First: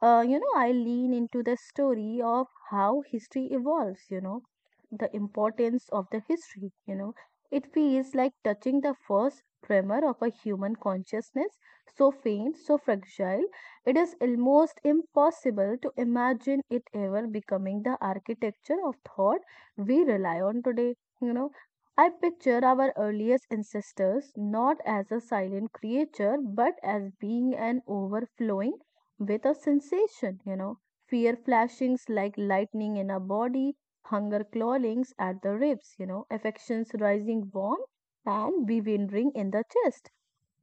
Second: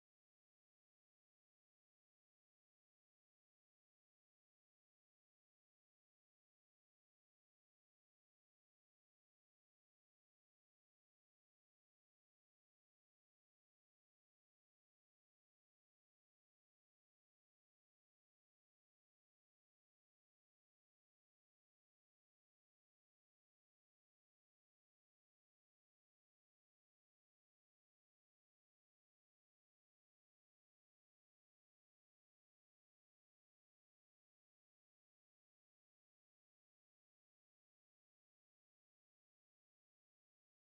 I lean into the story of how history evolves, the importance of the history. It feels like touching the first tremor of a human consciousness, so faint, so fragile, it is almost impossible to imagine it ever becoming the architecture of thought we rely on today. You know, I picture our earliest ancestors not as a silent creature but as being an overflowing with a sensation, fear flashings like lightning in our body, hunger clawings at the ribs, affections rising warm and bewildering in the chest.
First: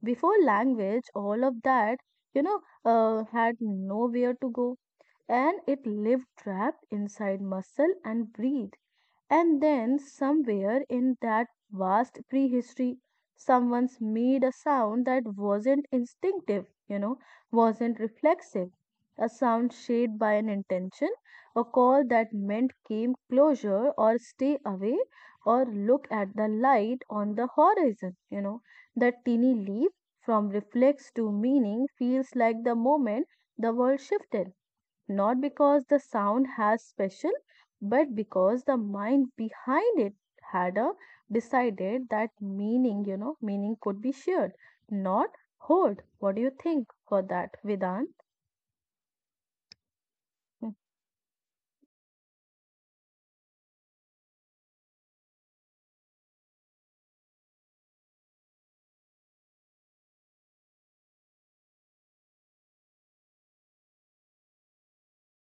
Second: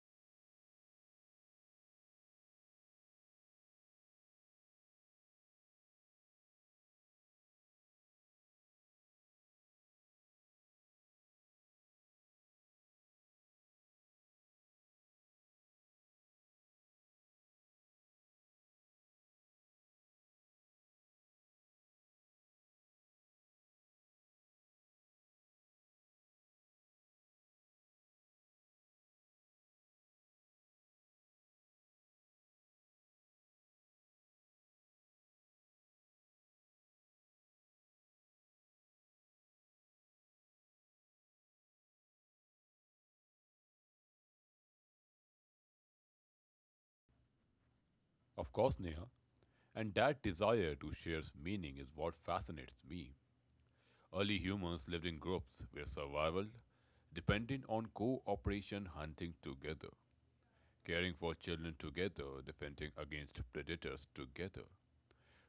Before language, all of that, had nowhere to go and it lived trapped inside muscle and breathe and then, somewhere in that vast prehistory, someone's made a sound that wasn't instinctive, wasn't reflexive, a sound shaped by an intention, a call that meant came closer or stay away or look at the light on the horizon. That teeny leap from reflex to meaning feels like the moment the world shifted not because the sound has special, but because the mind behind it had a decided that meaning, meaning could be shared, not hoard. What do you think for that, Vedant? Of course, Neha. And that Mm, desire to share meaning is what fascinates me. Early humans lived in groups where survival depended on cooperation, hunting together, caring for children together, defending against predators together.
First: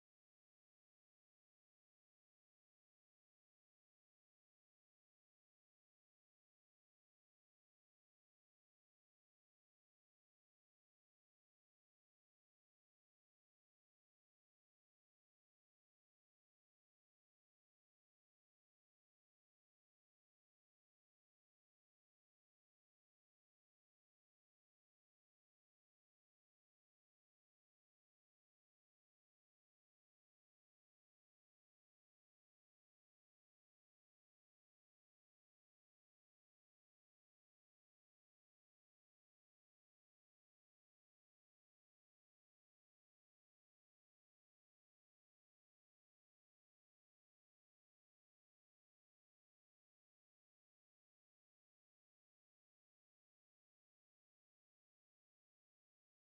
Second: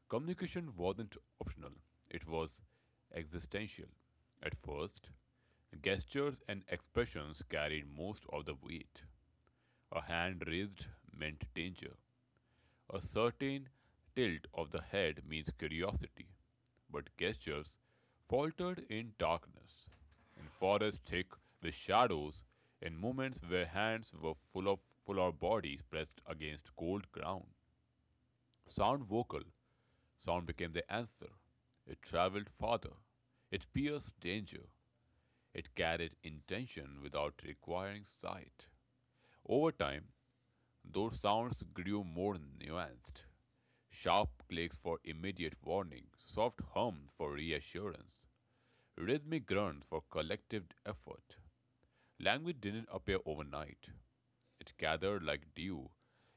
Communication wasn't optional, it was existential. At first, gestures and expressions carried most of the weight. A hand raised meant danger. A certain tilt of the head means curiosity, but gestures faltered in darkness, in forests thick with shadows, in moments where hands were full of bodies pressed against cold ground. Sound vocal, Sound became the answer. It traveled farther. It pierced danger. It carried intention without requiring sight. Over time, those sounds grew more nuanced. Sharp clicks for immediate warning, soft hums for reassurance, rhythmic grunts for collective effort. Language didn't appear overnight. It gathered like dew,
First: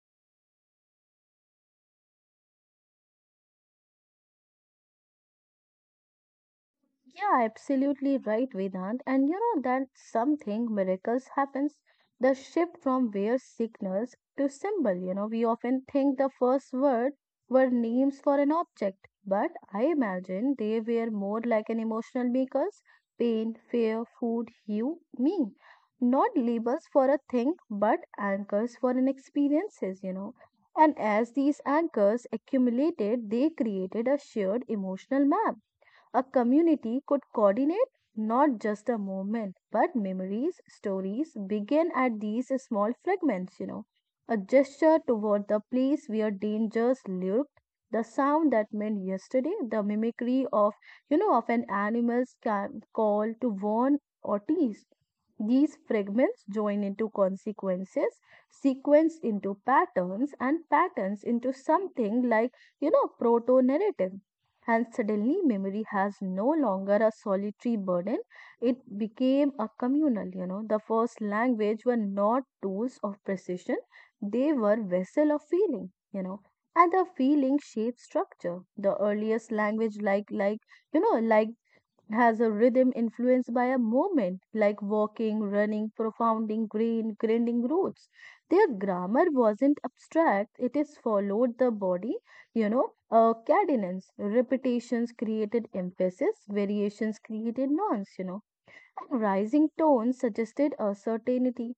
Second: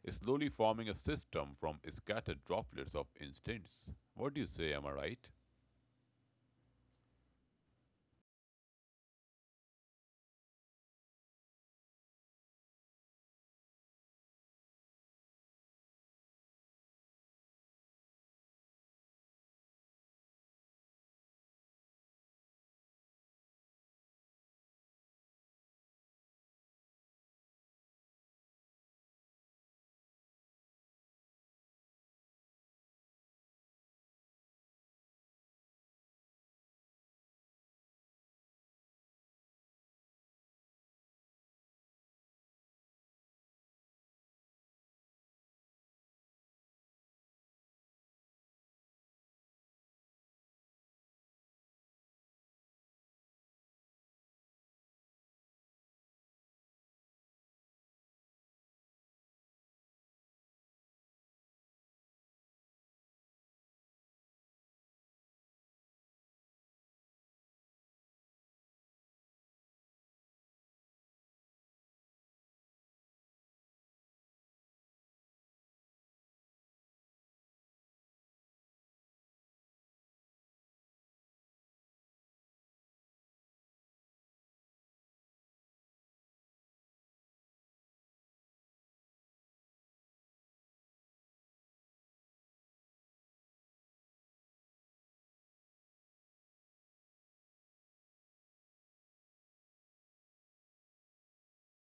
slowly forming a system from scattered droplets of instincts. What do you say, am I right? yeah, absolutely right, Vedant. And you know that something miracles happens. The shift from where signals to symbol. You know, we often think the first word were names for an object, but I imagine they were more like an emotional makers: pain, fear, food, you, me. Not labels for a thing, but anchors for an experiences. You know, and as these anchors accumulated, they created a shared emotional map a community could coordinate not just a movement, but memories, stories begin at these small fragments, you know. A gesture toward the place where dangers lurked, the sound that meant yesterday, the mimicry of an animal's call to warn or tease. These fragments join into consequences, sequence into patterns, and patterns into something proto narrative. And suddenly, memory has no longer a solitary burden. It became a communal, you know. The first language were not tools of precision, they were vessel of feeling, you know. And the feeling shaped structure. The earliest language, you know, like has a rhythm influenced by a movement like walking, running, profounding, green, grinding roots. Their grammar wasn't abstract, it is followed the body, cadence, repetitions created emphasis, variations created nonce, you know. And rising tones suggested a certainty,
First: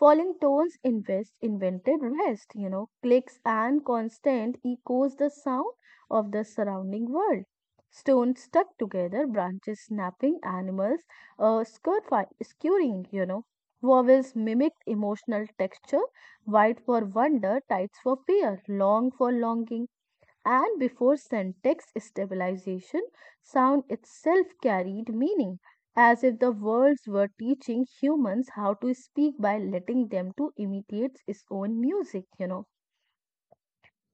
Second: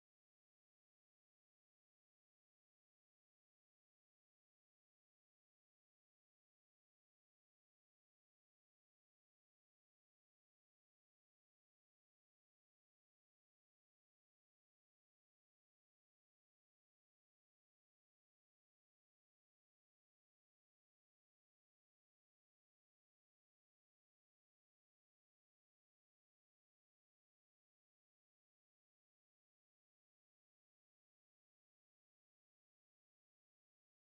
falling tones invest invented rest, you know, clicks and constant echoes the sound of the surrounding world. Stones stuck together, branches snapping, animals scurrying, you know. Vowels mimicked emotional texture, white for wonder, tights for fear, long for longing and before syntax stabilization, sound itself carried meaning, as if the words were teaching humans how to speak by letting them to imitate its own music, you know.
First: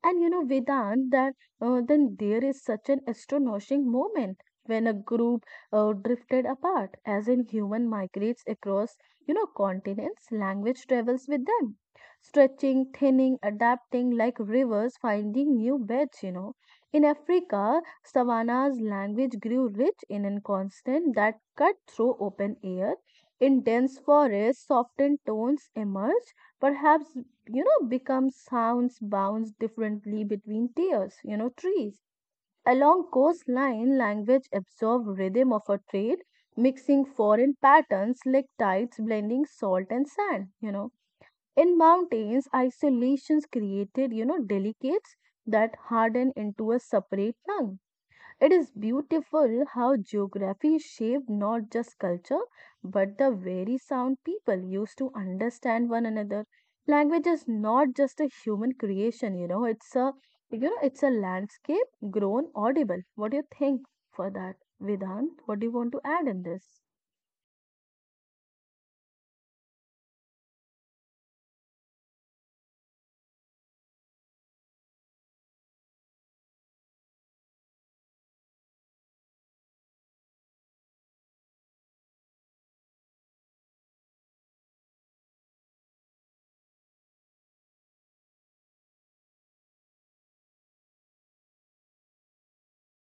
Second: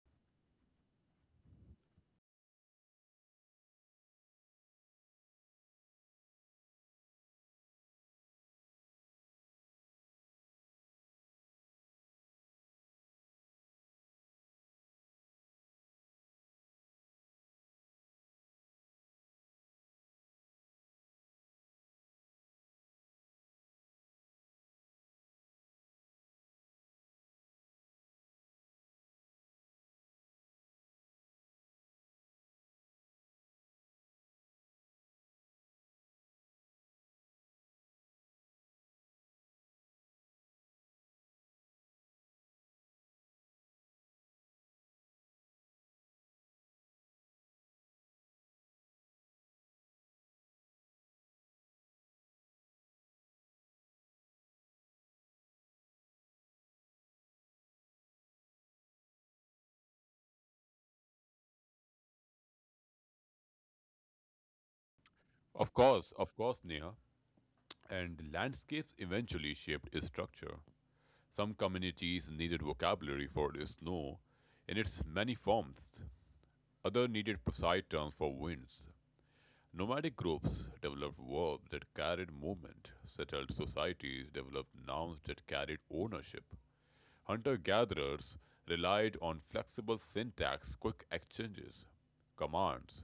And you know, Vedant, that then there is such an astonishing moment when a group drifted apart, as in human migrates across, continents, language travels with them, stretching, thinning, adapting like rivers, finding new beds, you know. In Africa, savannas language grew rich in a constant that cut through open air. In dense forests, softened tones emerged, perhaps become sounds bounce differently between tiers, trees. Along coastline, language absorb rhythm of a trade, mixing foreign patterns like tides blending salt and sand, you know. In mountains, isolations created, delicates that harden into a separate tongue it is beautiful how geography shaped not just culture but the very sound people used to understand one another. Language is not just a human creation, it's a landscape grown audible. What do you think for that, Vedant? What do you want to add Of in course, this? Neha. And landscapes eventually shaped its structure. Some communities needed vocabulary for the snow in its many forms. Others needed precise terms for winds. Nomadic groups developed verbs that carried movement. Settled societies developed nouns that carried ownership. Hunter gatherers relied on flexible syntax, quick exchanges, commands,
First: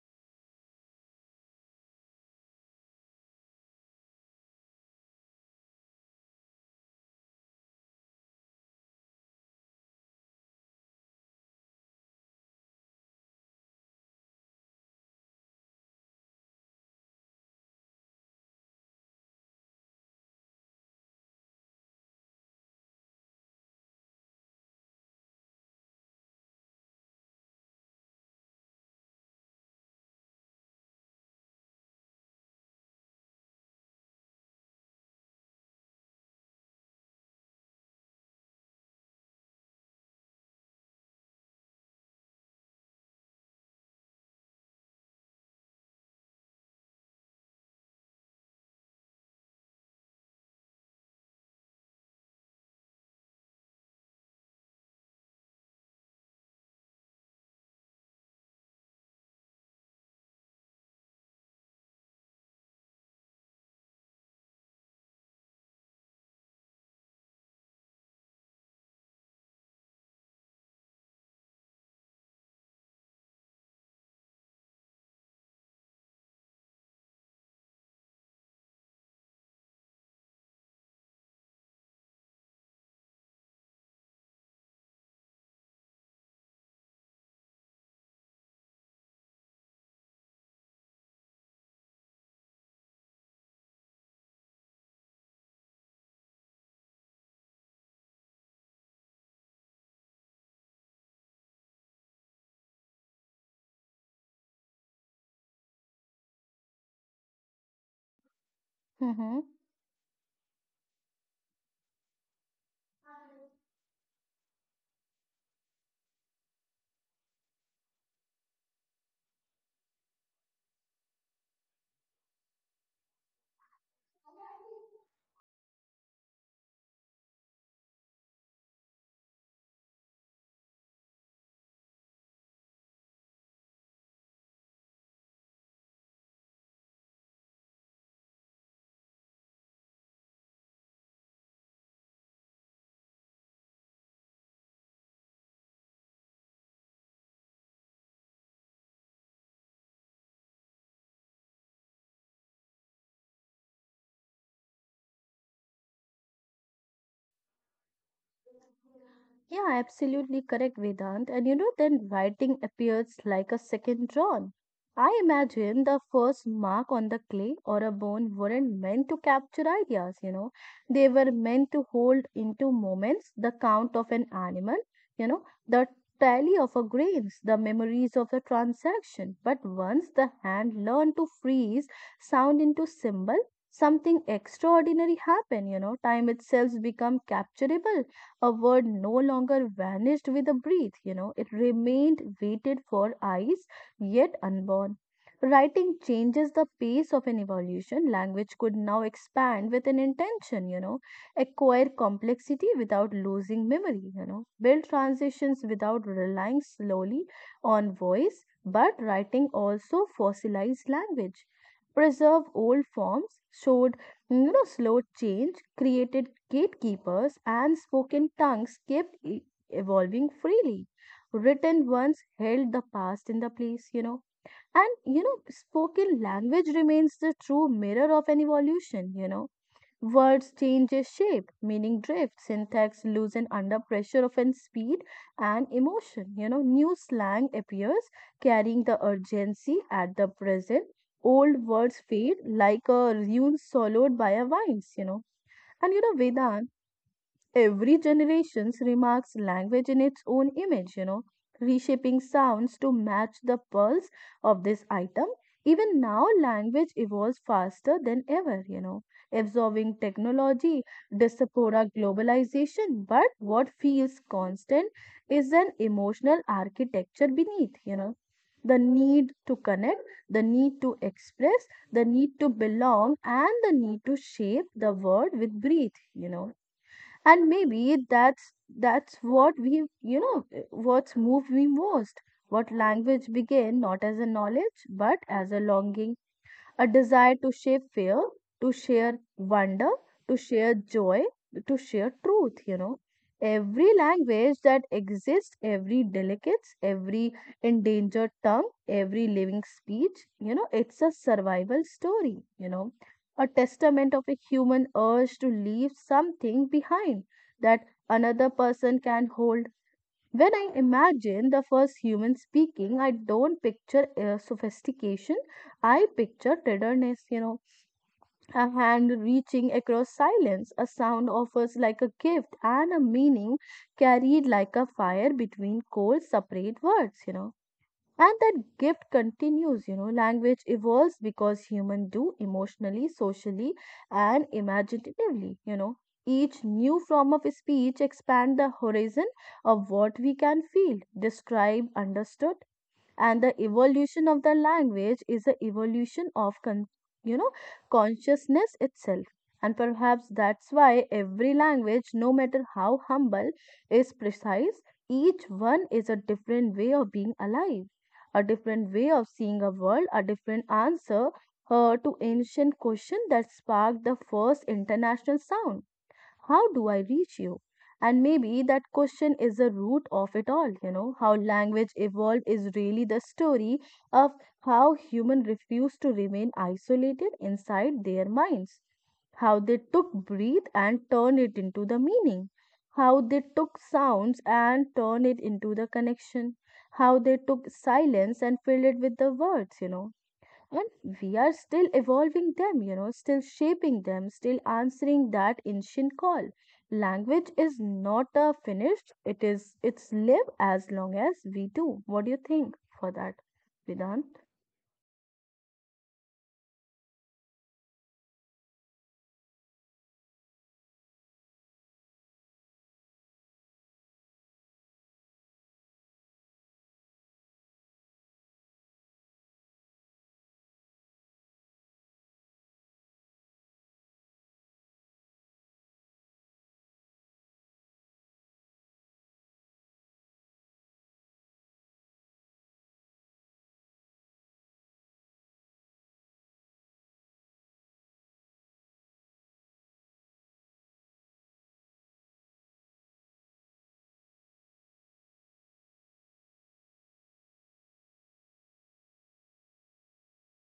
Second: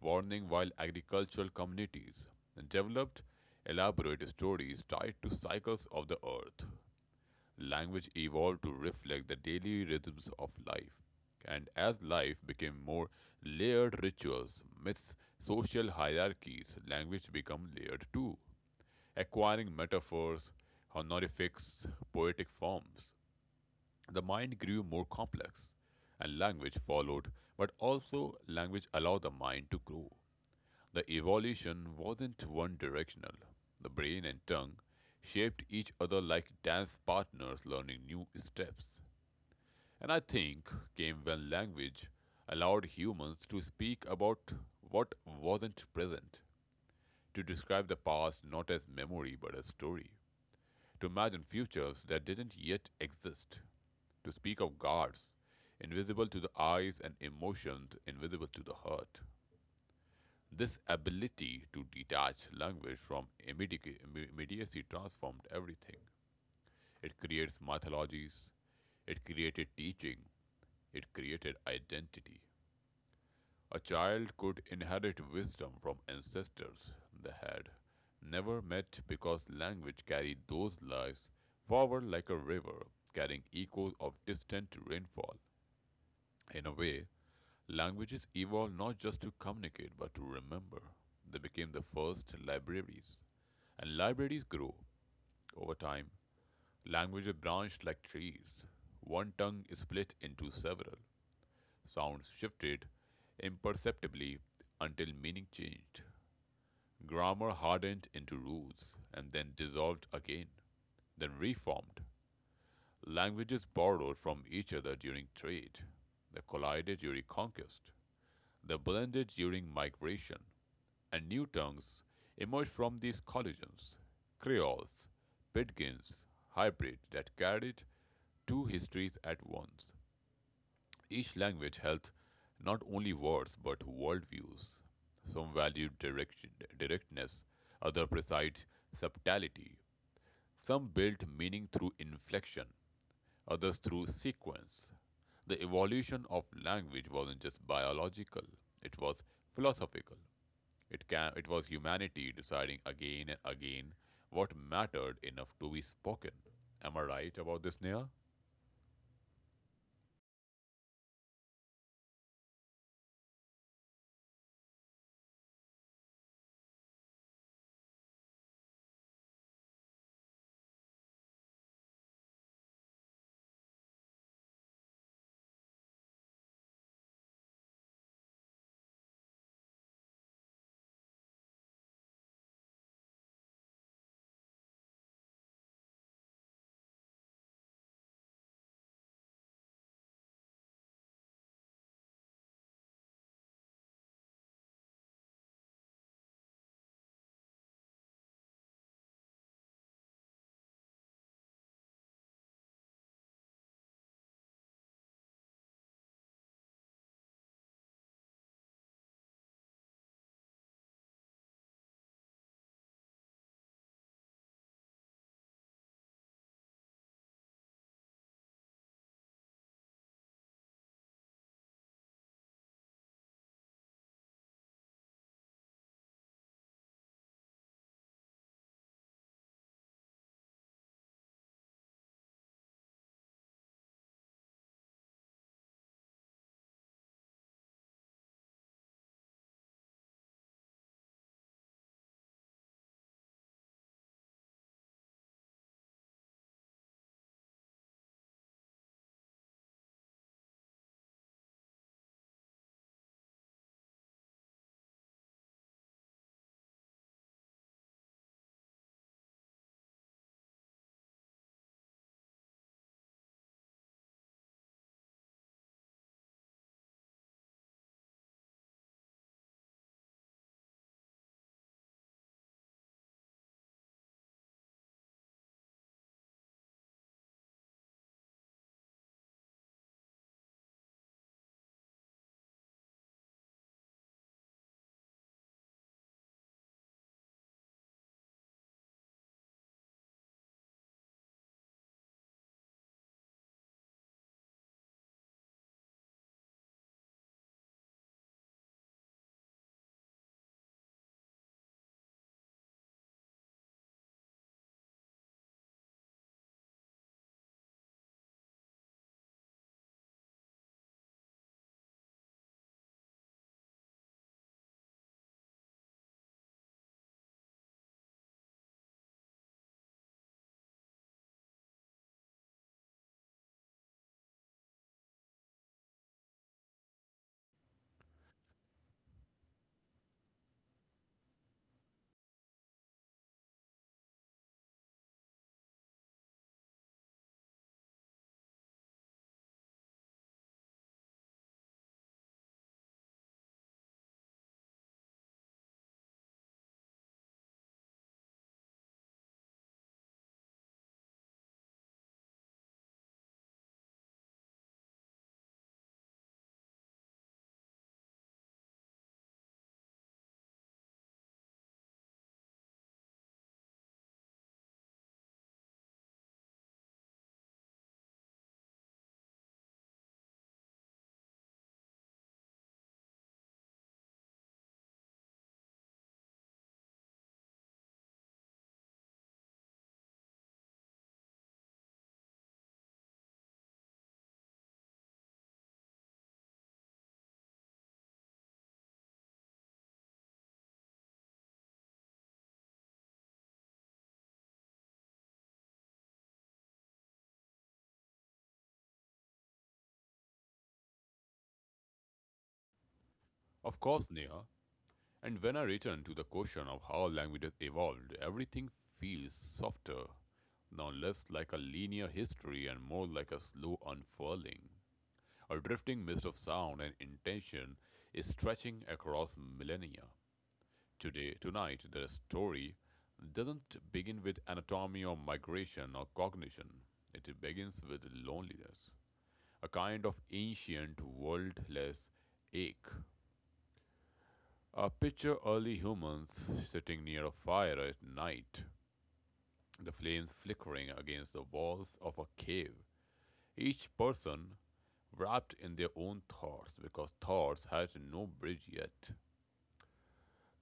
warning, while agricultural communities developed elaborate stories tied to cycles of the earth. Language evolved to reflect the daily rhythms of life. And as life became more layered rituals, myths, social hierarchies, language became layered too, acquiring metaphors, honorifics, poetic forms. The mind grew more complex, and language followed, but also language allowed the mind to grow. The evolution wasn't one directional. The brain and tongue shaped each other like dance partners learning new steps. And I think came when language allowed humans to speak about what wasn't present, to describe the past not as memory but as story, to imagine futures that didn't yet exist, to speak of gods invisible to the eyes and emotions invisible to the heart. This ability to detach language from immediacy transformed everything. It creates mythologies, it created teaching, it created identity. A child could inherit wisdom from ancestors they had never met because language carried those lives forward like a river, carrying echoes of distant rainfall. In a way, languages evolved not just to communicate but to remember. They became the first libraries. And libraries grow over time. Languages branched like trees. One tongue is split into several. Sounds shifted imperceptibly until meaning changed. Grammar hardened into rules and Mm-hmm. then dissolved again, then reformed. Languages borrowed from each other during trade. They collided during conquest. They blended during migration. And new tongues emerged from these collisions. Creoles, pidgins, hybrids that carried two histories at once. Each language held not only words but worldviews. Some valued directness, others precise subtlety. Some built meaning through inflection, others through sequence. The evolution of language wasn't just biological, it was philosophical. It was humanity deciding again and again what mattered enough to be spoken. Am I right about this, Neha? Yeah, absolutely correct, Vedant. And you know, then writing appears like a second drawn. I imagine the first mark on the clay or a bone weren't meant to capture ideas, you know. They were meant to hold into moments the count of an animal, the tally of a grains, the memories of a transaction. But once the hand learned to freeze sound into symbol, something extraordinary happened, you know. Time itself become capturable a word no longer vanished with a breath, you know, it remained waited for eyes yet unborn. Writing changes the pace of an evolution. Language could now expand with an intention, you know, acquire complexity without losing memory, you know, build transitions without relying slowly on voice, but writing also fossilized language preserve old forms, showed slow change created gatekeepers and spoken tongues kept evolving freely. Written ones held the past in the place, you know. Spoken language remains the true mirror of an evolution, you know words change shape, meaning drifts, syntax loosen under pressure of an speed and emotion. You know, new slang appears, carrying the urgency at the present. Old words fade like a ruin swallowed by a vines, you know. And you know, Vedant. Every generation remarks language in its own image, you know, reshaping sounds to match the pulse of this item. Even now, language evolves faster than ever, you know, absorbing technology, diaspora globalization. But what feels constant is an emotional architecture beneath, you know, the need to connect, the need to express, the need to belong, and the need to shape the world with breath, you know and maybe that's what we what's moved me most what language began not as a knowledge but as a longing a desire to share fear, to share wonder, to share joy, to share truth, you know. Every language that exists, every delicates, every endangered tongue, every living speech, you know, it's a survival story, you know, a testament of a human urge to leave something behind that another person can hold when I imagine the first human speaking, I don't picture sophistication. I picture tenderness, you know, a hand reaching across silence, a sound offers like a gift, and a meaning carried like a fire between cold, separate words, you know and that gift continues you know language evolves because humans do emotionally socially and imaginatively you know each new form of speech expand the horizon of what we can feel describe understood and the evolution of the language is the evolution of you know consciousness itself and perhaps that's why every language no matter how humble is precise each one is a different way of being alive a different way of seeing a world a different answer to ancient question that sparked the first international sound how do I reach you? And maybe that question is the root of it all, you know, how language evolved is really the story of how humans refused to remain isolated inside their minds how they took breath and turned it into the meaning, how they took sounds and turned it into the connection, how they took silence and filled it with the words, you know, and we are still evolving them, you know, still shaping them, still answering that ancient call. Language is not a finished, it is it's live as long as we do. What do you think for that, Of course, Vedant? Neha. And when I return to the question of how languages evolved, everything feels softer, now less like a linear history and more like a slow unfurling. A drifting mist of sound and intention is stretching across millennia. Today, tonight, the story doesn't begin with anatomy or migration or cognition. It begins with loneliness, a kind of ancient, worldless ache. Picture early humans sitting near a fire at night, the flames flickering against the walls of a cave. Each person wrapped in their own thoughts because thoughts had no bridge yet.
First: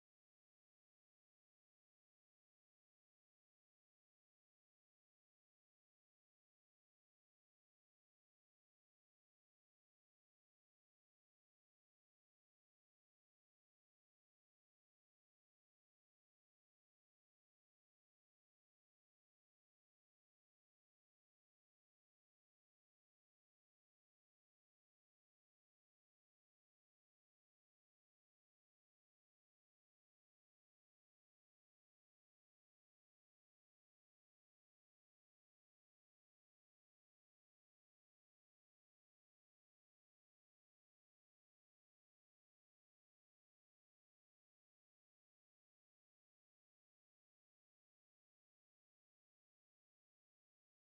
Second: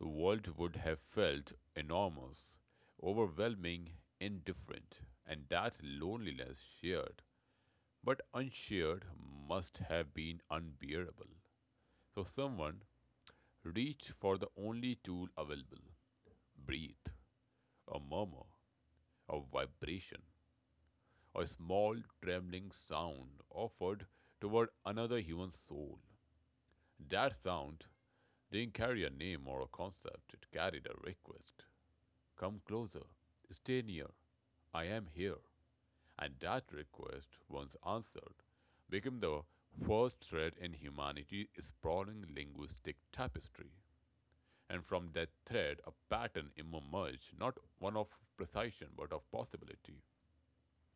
The world would have felt enormous, overwhelming, indifferent, and that loneliness shared but unshared must have been unbearable. So someone reached for the only tool available, breathe, a murmur, a vibration, a small trembling sound offered toward another human soul. That sound didn't carry a name or a concept, it carried a request. Come closer, stay near, I am here. And that request, once answered, became the first thread in humanity's sprawling linguistic tapestry. And from that thread, a pattern emerged, not one of precision, but of possibility.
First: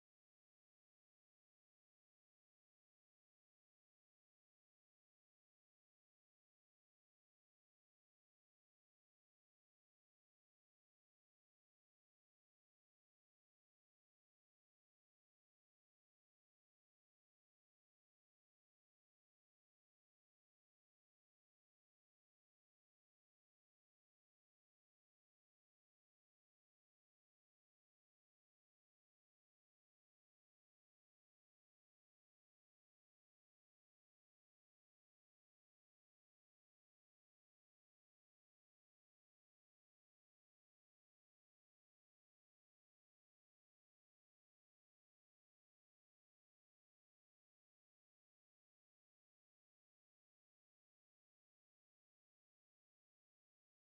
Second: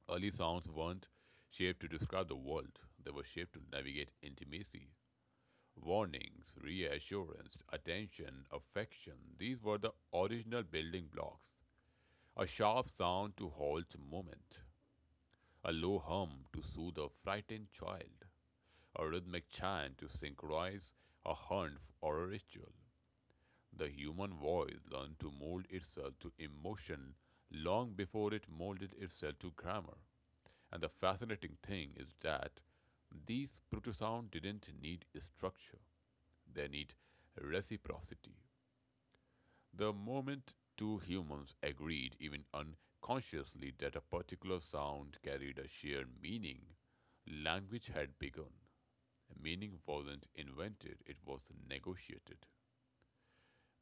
Early sounds weren't shaped to describe the world, they were shaped to navigate intimacy. Warnings, reassurance, attention, affection, these were the original building blocks. A sharp sound to halt movement, a low hum to soothe a frightened child, a rhythmic chant to synchronize a hunt or a ritual. The human voice learned to mold itself to emotion long before it molded itself to grammar. And the fascinating thing is that these protosound didn't need structure, they need reciprocity. The moment two humans agreed, even unconsciously, that a particular sound carried a shared meaning, language had begun. Meaning wasn't invented, it was negotiated,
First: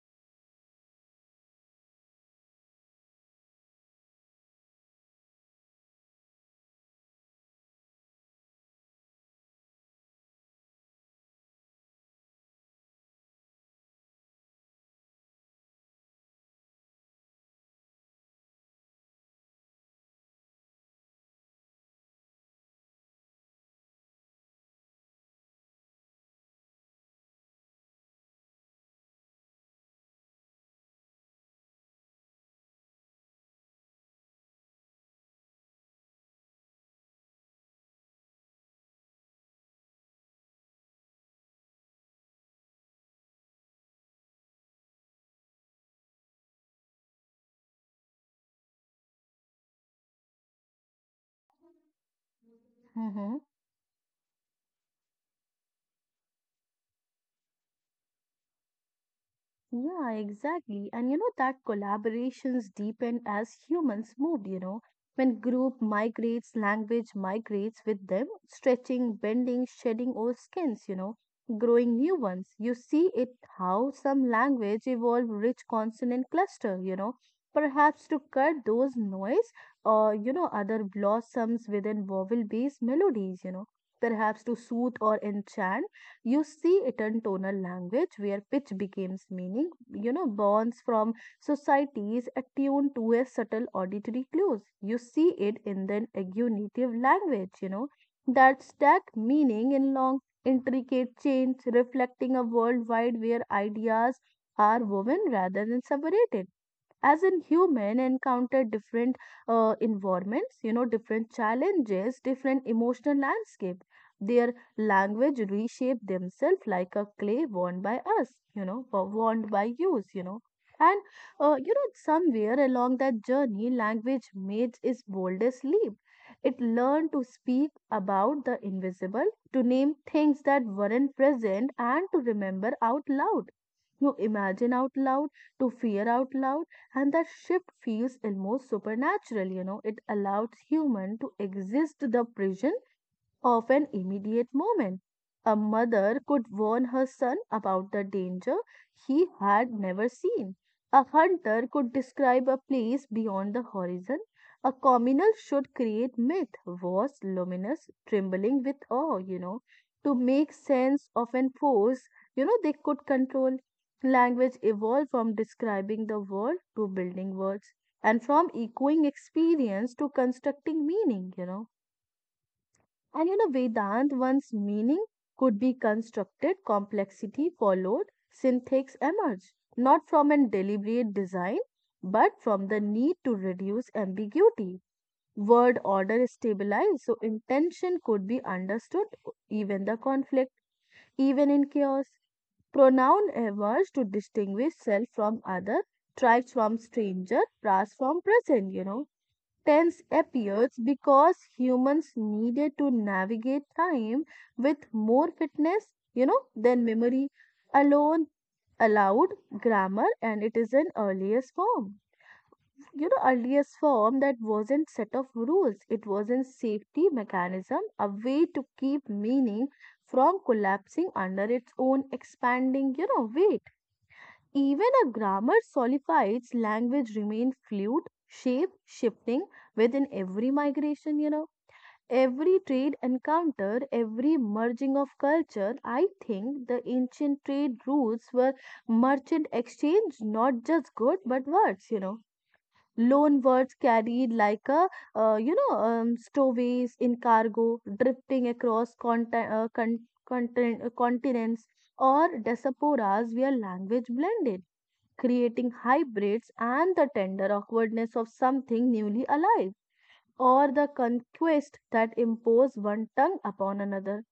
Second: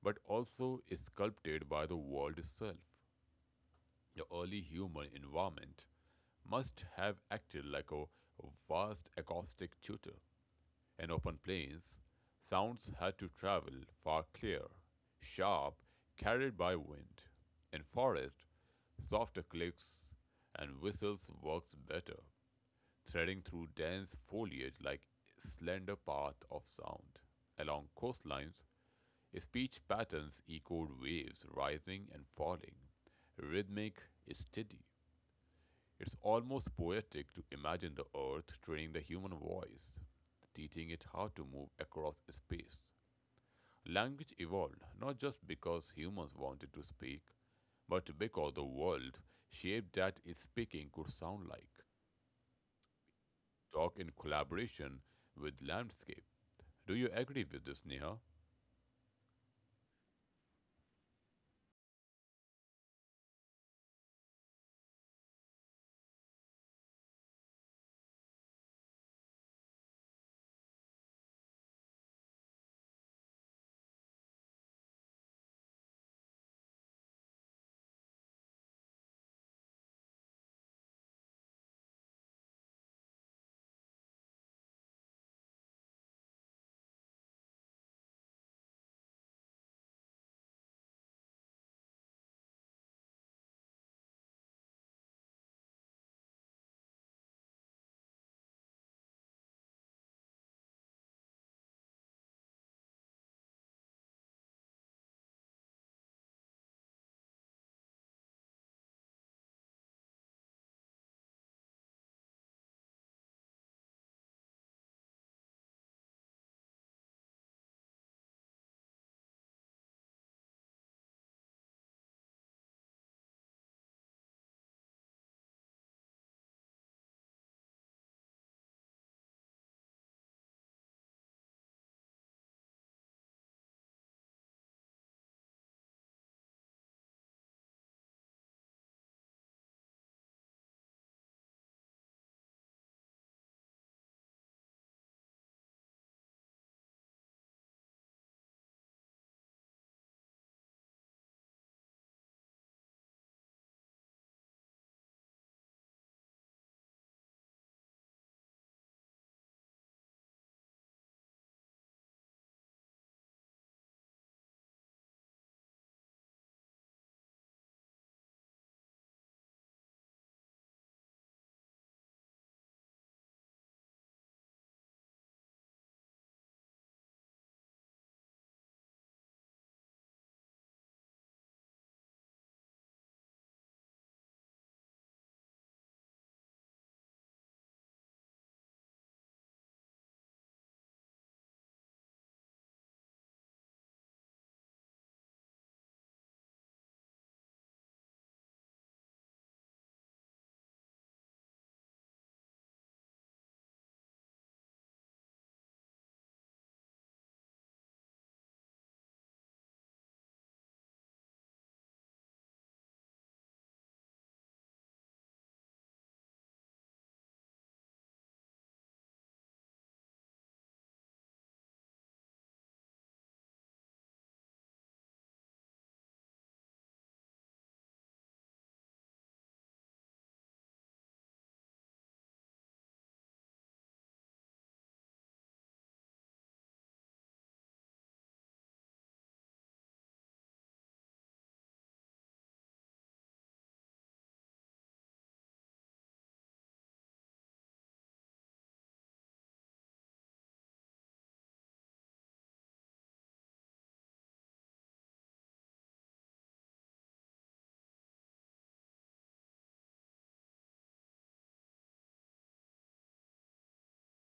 but also sculpted by the world itself. The early human environment must have acted like a vast acoustic tutor. In open plains, sounds had to travel far, clear, sharp, carried by wind. In forest, softer clicks and whistles works better, threading through dense foliage like slender path of sound. Along coastlines, speech patterns echoed waves rising and falling, rhythmic, steady. It's almost poetic to imagine the earth training the human voice, teaching it how to move across space. Language evolved not just because humans wanted to speak, but because the world shape that its speaking could sound like. Mm-hmm. Talk in collaboration with landscape. Do you agree with this, Neha? Yeah, exactly. And you know that collaborations deepen as humans move, you know, when group migrates, language migrates with them, stretching, bending, shedding old skins, you know, growing new ones. You see it how some language evolve rich consonant cluster, you know, perhaps to cut those noise or, other blossoms within vowel-based melodies, you know, perhaps to soothe or enchant you see it in tonal language where pitch becomes meaning, you know, borns from societies attuned to a subtle auditory clues. You see it in the agglutinative language, you know, that stack meaning in long, intricate chains, reflecting a worldwide where ideas are woven rather than separated as in human encounter different environments you know different challenges different emotional landscape their language reshape themselves like a clay worn by us you know worn by use you know and you know somewhere along that journey language made its boldest leap it learned to speak about the invisible to name things that weren't present and to remember out loud you imagine out loud to fear out loud and that shift feels almost supernatural you know it allows human to exist the prison of an immediate moment. A mother could warn her son about the danger he had never seen. A hunter could describe a place beyond the horizon. A communal should create myth, vast, luminous, trembling with awe, to make sense of an force, they could control. Language evolved from describing the world to building words and from echoing experience to constructing meaning, and Vedant, one's meaning could be constructed, complexity followed, syntax emerged, not from a deliberate design, but from the need to reduce ambiguity. Word order is stabilized, so intention could be understood, even the conflict, even in chaos. Pronoun emerged to distinguish self from other, tribes from stranger, past from present. Tense appears because humans needed to navigate time with more fitness, than memory alone allowed grammar, and it is an earliest form, earliest form that wasn't set of rules. It wasn't safety mechanism, a way to keep meaning from collapsing under its own expanding weight. Even a grammar solidifies language remain fluid, shape shifting within every migration. Every trade encounter, every merging of culture, I think the ancient trade routes were merchant exchange, not just good but words. Loan words carried like a, stowaways in cargo, drifting across continents or diasporas where language blended, creating hybrids and the tender awkwardness of something newly alive, or the conquest that impose one tongue upon another,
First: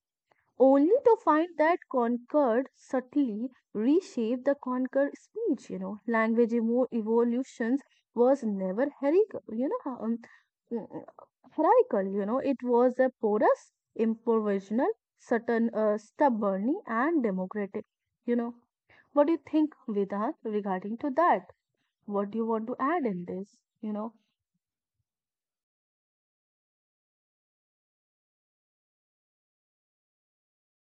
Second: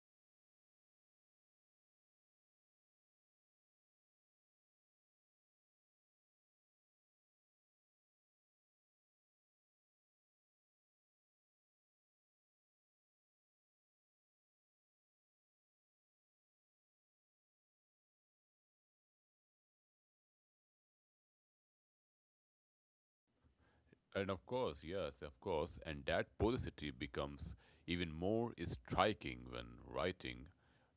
only to find that conquered subtly reshape the conquered speech. Language evolutions was never hierarchical. Mm, hierarchical. It was a porous, improvisational, certain, stubborn, and democratic. You know, what do you think, Vedant, regarding to that? What do you want to add in this you know And of course, yes, of course, and that polarity becomes even more striking when writing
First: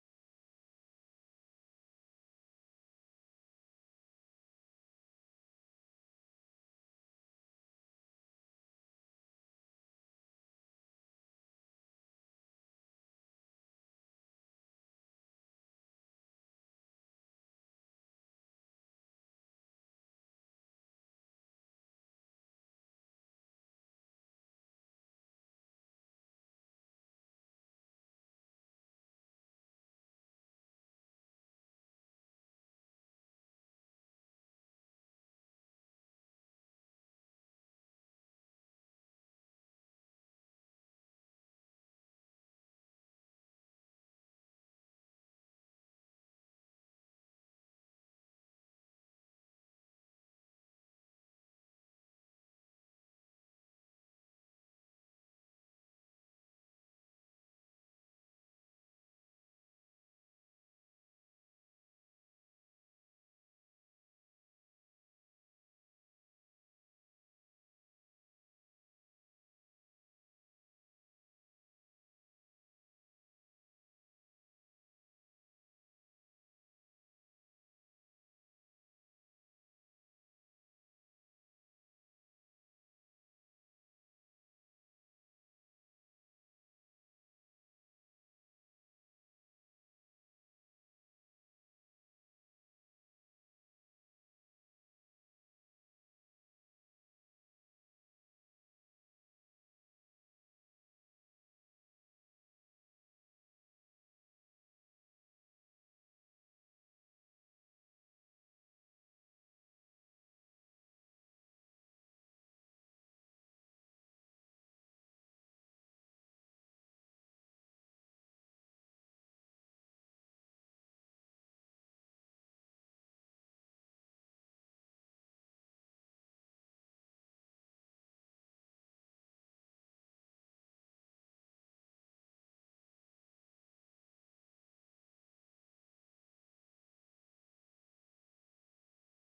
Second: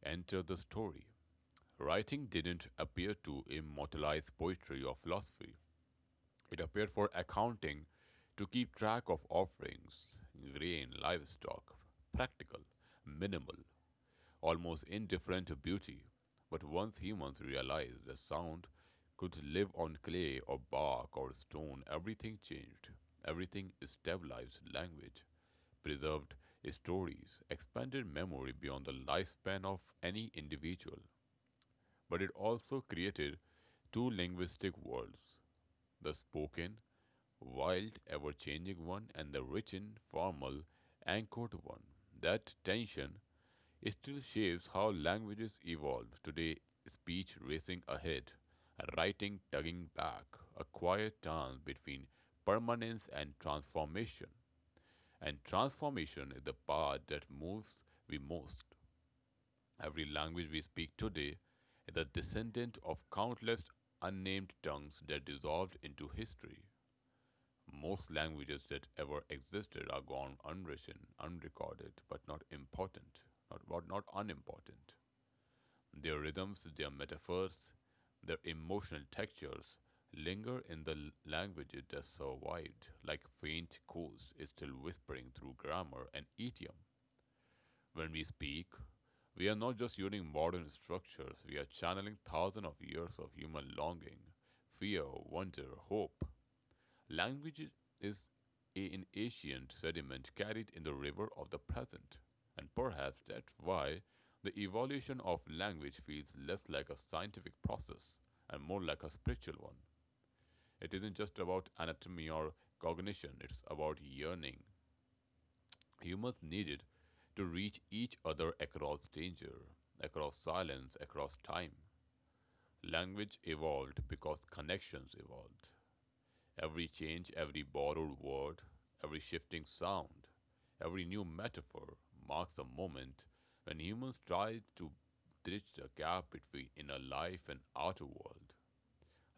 enter the story. Writing didn't appear to immortalize poetry or philosophy. It appeared for accounting, to keep track of offerings, grain, livestock, practical, minimal, almost indifferent to beauty. But once humans realized the sound could live on clay or bark or stone, everything changed. Everything stabilized language, preserved stories, expanded memory beyond the lifespan of any individual, but it also created two linguistic worlds, the spoken, wild, ever changing one, and the rich in formal, anchored one. That tension still shapes how languages evolve today, speech racing ahead, writing tugging back, a quiet dance between permanence and transformation. And transformation is the part that moves we most. Every language we speak today is a descendant of countless unnamed tongues that dissolved into history. Most languages that ever existed are gone, unwritten, unrecorded, but not important, not, but not unimportant. Their rhythms, their metaphors, their emotional textures linger in the languages that survived, like faint ghosts still whispering through grammar and idiom. When we speak, we are not just using modern structures, we are channeling thousands of years of human longing, fear, wonder, hope. Language is an ancient sediment carried in the river of the present, and perhaps that's why the evolution of language feels less like a scientific process and more like a spiritual one. It isn't just about anatomy or cognition, it's about yearning. Humans needed to reach each other across danger, across silence, across time. Language evolved because connections evolved. Every change, every borrowed word, every shifting sound, every new metaphor marks a moment when humans tried to bridge the gap between inner life and outer world.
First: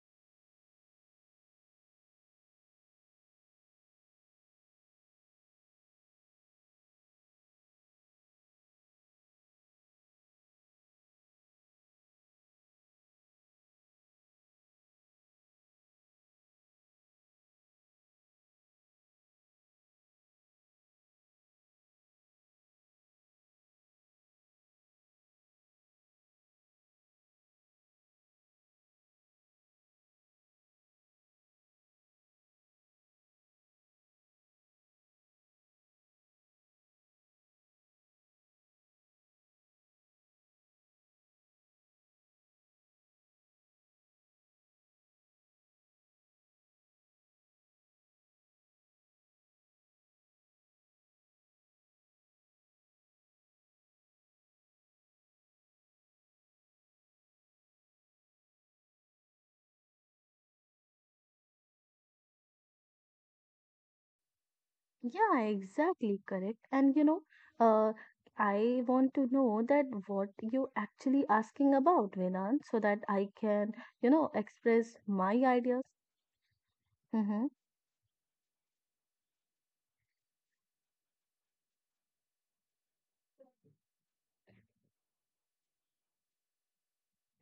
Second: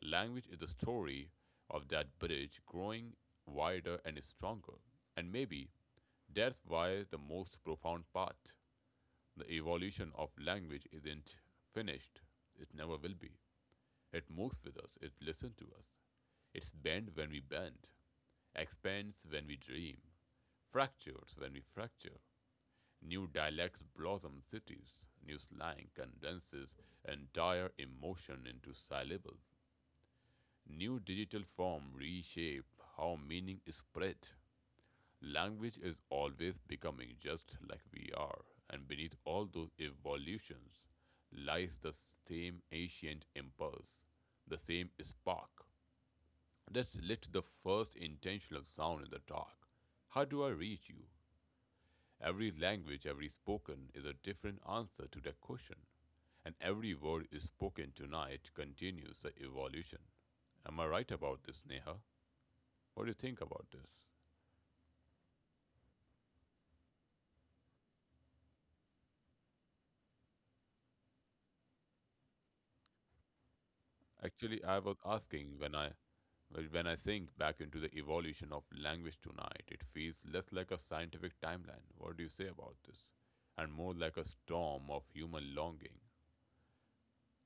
Language is the story of that bridge growing wider and stronger. And maybe that's why the most profound path, the evolution of language, isn't finished. It never will be. It moves with us, it listens to us. It's bent when we bend, expands when we dream, fractures when we fracture. New dialects blossom cities, new slang condenses entire emotion into syllables. New digital form reshape how meaning is spread. Language is always becoming just like we are, and beneath all those evolutions lies the same ancient impulse, the same spark that lit the first intentional sound in the dark. How do I reach you? Every language, every spoken, is a different answer to that question, and every word is spoken tonight continues the evolution. Am I right about this, Neha? What do you think about this? yeah, exactly correct. And uh I want to know that what you actually asking about venan, so that I can Actually, I was express my asking when ideas. I, well, when I think Mm-hmm. back into the evolution of language tonight, it feels less like a scientific timeline. What do you say about this? And more like a storm of human longing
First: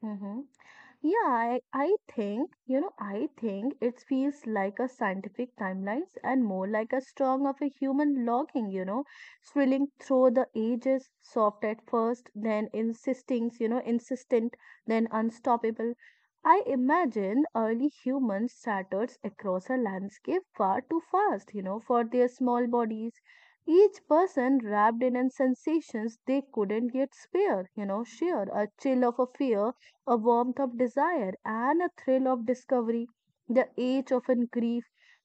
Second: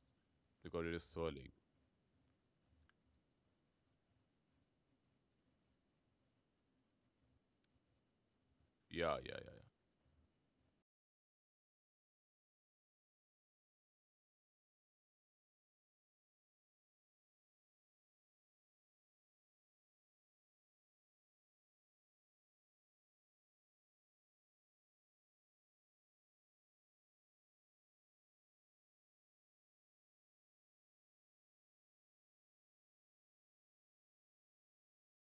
Mm-hmm. because it is Yeah, swirling. I think, it feels like a scientific timelines and more like a strong of a human logging, you know, Yeah, yeah, yeah, yeah. thrilling through the ages, soft at first, then insistent, then unstoppable. I imagine early humans scattered across a landscape far too fast, for their small bodies. Each person wrapped in an sensations they couldn't yet spare, sheer a chill of a fear, a warmth of desire and a thrill of discovery, the age of in grief.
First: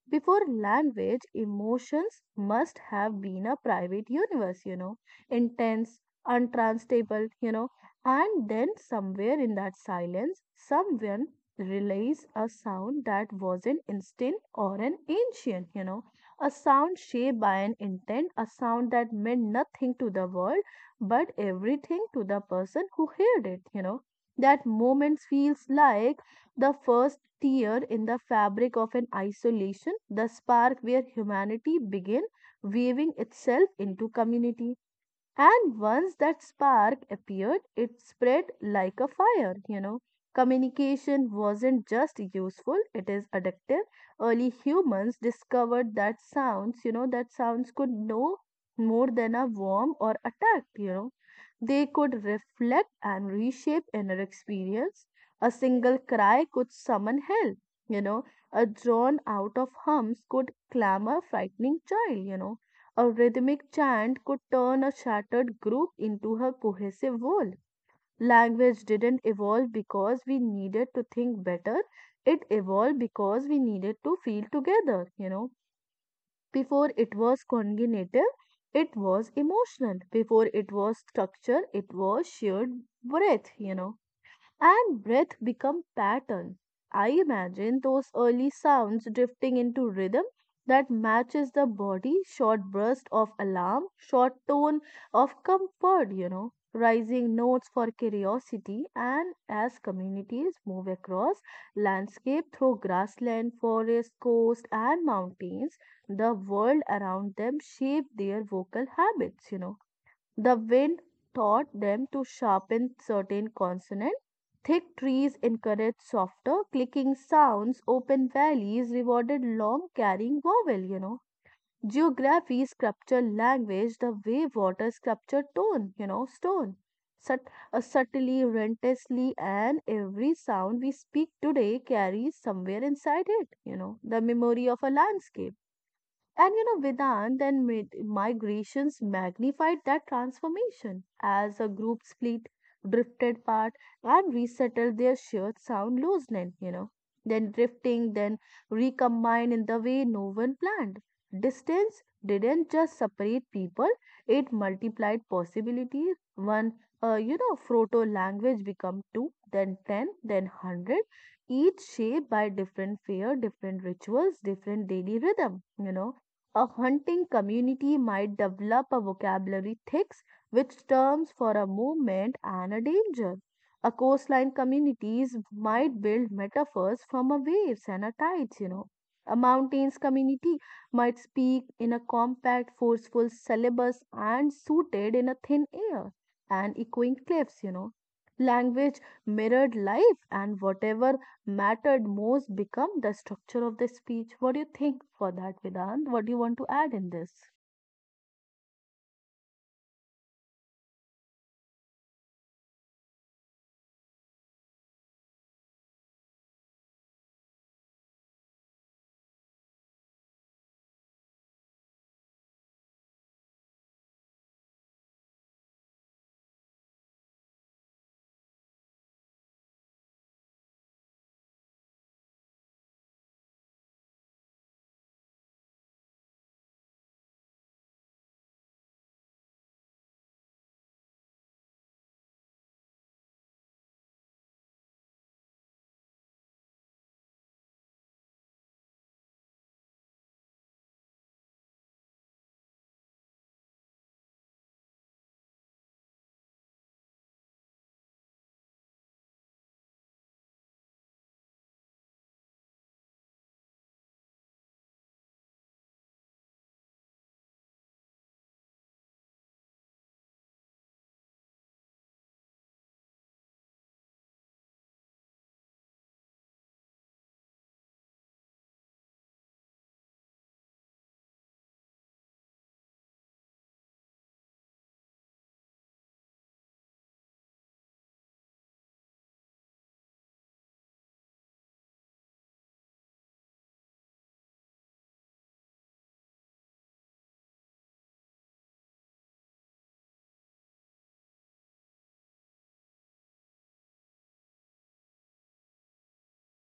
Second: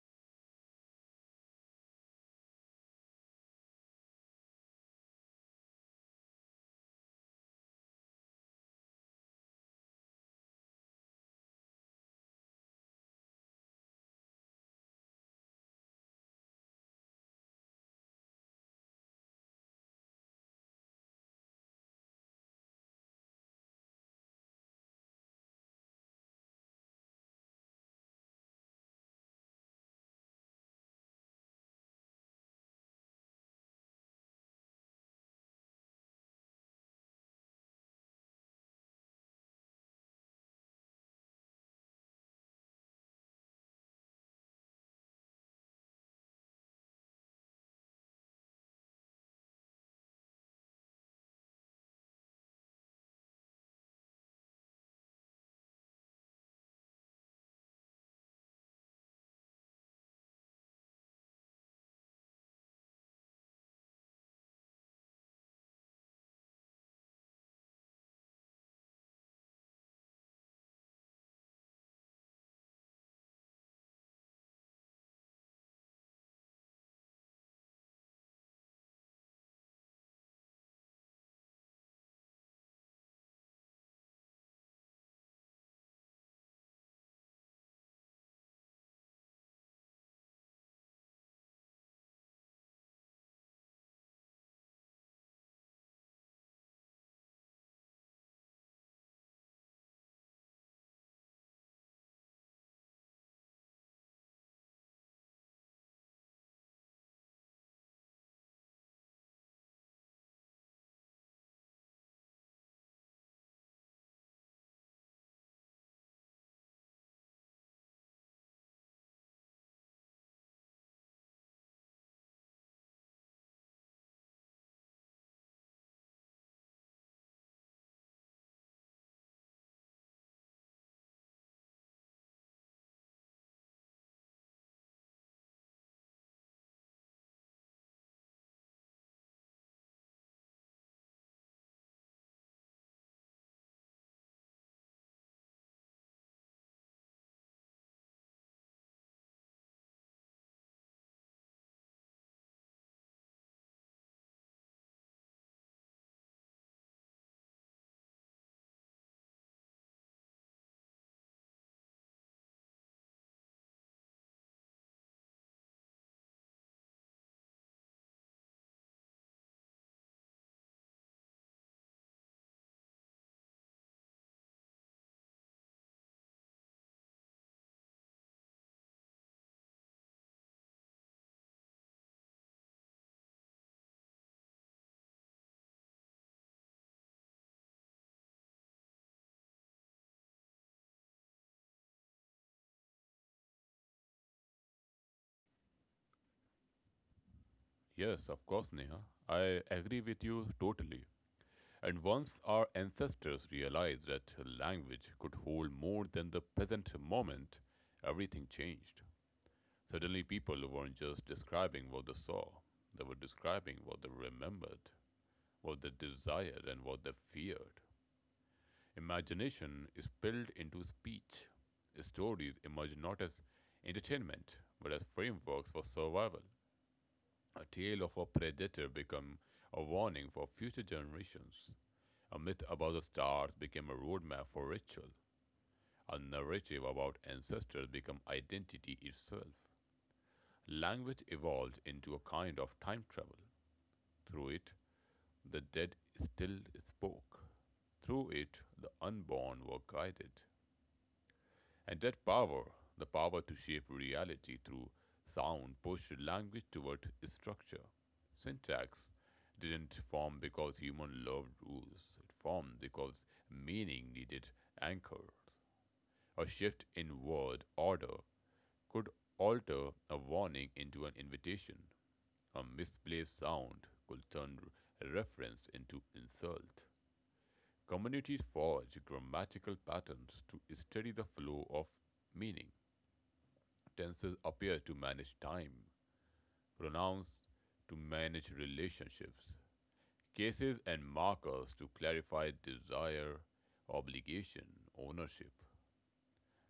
Before language, emotions must have been a private universe, intense, untranslatable, and then somewhere in that silence, someone relays a sound that was an instant or an ancient, a sound shaped by an intent, a sound that meant nothing to the world but everything to the person who heard it. That moment feels like the first tear in the fabric of an isolation, the spark where humanity began weaving itself into community. And once that spark appeared, it spread like a fire. Communication wasn't just useful, it is addictive. Early humans discovered that sounds could know more than a warm or attack. They could reflect and reshape inner experience. A single cry could summon help, you know. A drawn out of hums could clamor frightening child. A rhythmic chant could turn a shattered group into a cohesive whole. Language didn't evolve because we needed to think better, it evolved because we needed to feel together. Before it was cognitive, it was emotional. Before it was structure, it was shared breath, and breath become pattern. I imagine those early sounds drifting into rhythm that matches the body, short burst of alarm, short tone of comfort, rising notes for curiosity, and as communities move across landscape through grassland, forest, coast, and mountains, the world around them shape their vocal habits. The wind taught them to sharpen certain consonants. Thick trees encouraged softer clicking sounds. Open valleys rewarded long carrying vowel. Geography sculptured language the way water sculptured stone. Sut- Subtly, relentlessly, and every sound we speak today carries somewhere inside it, the memory of a landscape, and Vedant, then migrations magnified that transformation as a group split, drifted apart, and resettled their shared sound loosening. Then drifting, then recombined in the way no one planned. Distance didn't just separate people, it multiplied possibilities. One, proto language become two, then 10, then 100, each shaped by different fear, different rituals, different daily rhythm. A hunting community might develop a vocabulary thick with terms for a movement and a danger. A coastline communities might build metaphors from a waves and a tides. A mountains community might speak in a compact, forceful syllabus and suited in a thin air and echoing cliffs. Language mirrored life, and whatever mattered most become the structure of the speech. What do you think for that, Vedant? What do you want to add in this? Yes, of course, Neha. I agree with you totally. And once our ancestors realized that language could hold more than the present moment, everything changed. Suddenly, people weren't just describing what they saw, they were describing what they remembered, what they desired, and what they feared. Imagination is spilled into speech. Stories emerge not as entertainment, but as frameworks for survival. A tale of a predator became a warning for future generations. A myth about the stars became a roadmap for ritual. A narrative about ancestors became identity itself. Language evolved into a kind of time travel. Through it, the dead still spoke. Through it, the unborn were guided. And that power, the power to shape reality through sound, pushed language toward structure. Syntax didn't form because human loved rules, it formed because meaning needed anchors. A shift in word order could alter a warning into an invitation. A misplaced sound could turn a reference into insult. Communities forge grammatical patterns to study the flow of meaning. Tenses appear to manage time, pronouns to manage relationships, cases and markers to clarify desire, obligation, ownership.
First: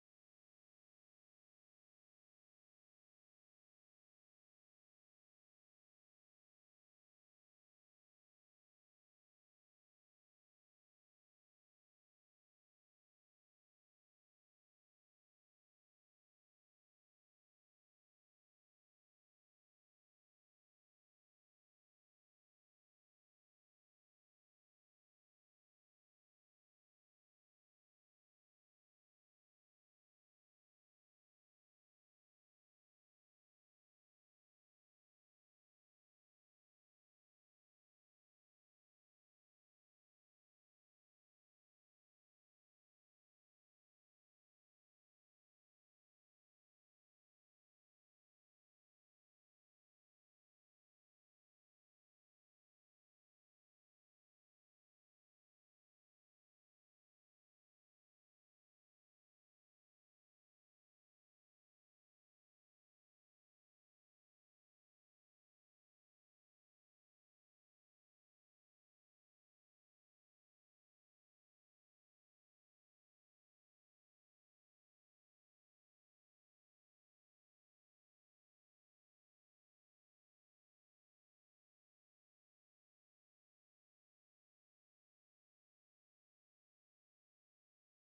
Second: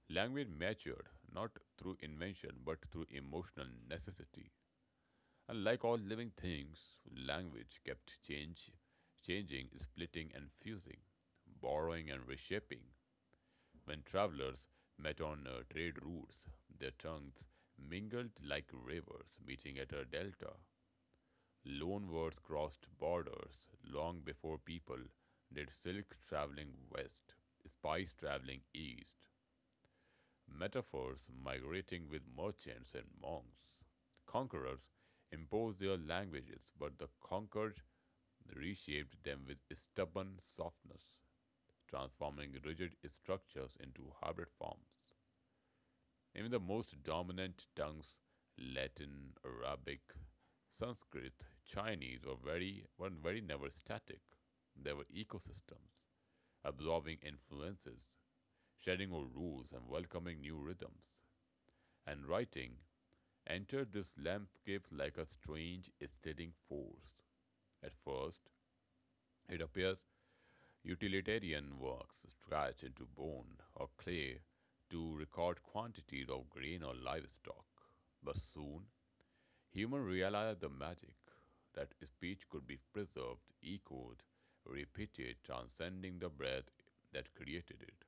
Language matured not through invention but through emotional necessity. And like all living things, language kept change, changing, splitting, and fusing, borrowing and reshaping. When travelers met on trade routes, their tongues mingled like rivers meeting at a delta. Loan words crossed borders long before people did silk traveling west, spice traveling east, metaphors migrating with merchants and monks. Conquerors imposed their languages, but the conquered reshaped them with stubborn softness, transforming rigid structures into hybrid forms. Even the most dominant tongues, Latin, Arabic, Sanskrit, Chinese, were very never static. They were ecosystems, absorbing influences, shedding old rules and welcoming new rhythms. And writing entered this landscape like a strange steadying force. At first, it appears utilitarian works stretch into bone or clay to record quantities of grain or livestock. But soon, humans realized the magic that speech could be preserved, echoed, repeated, transcending the breath that created it.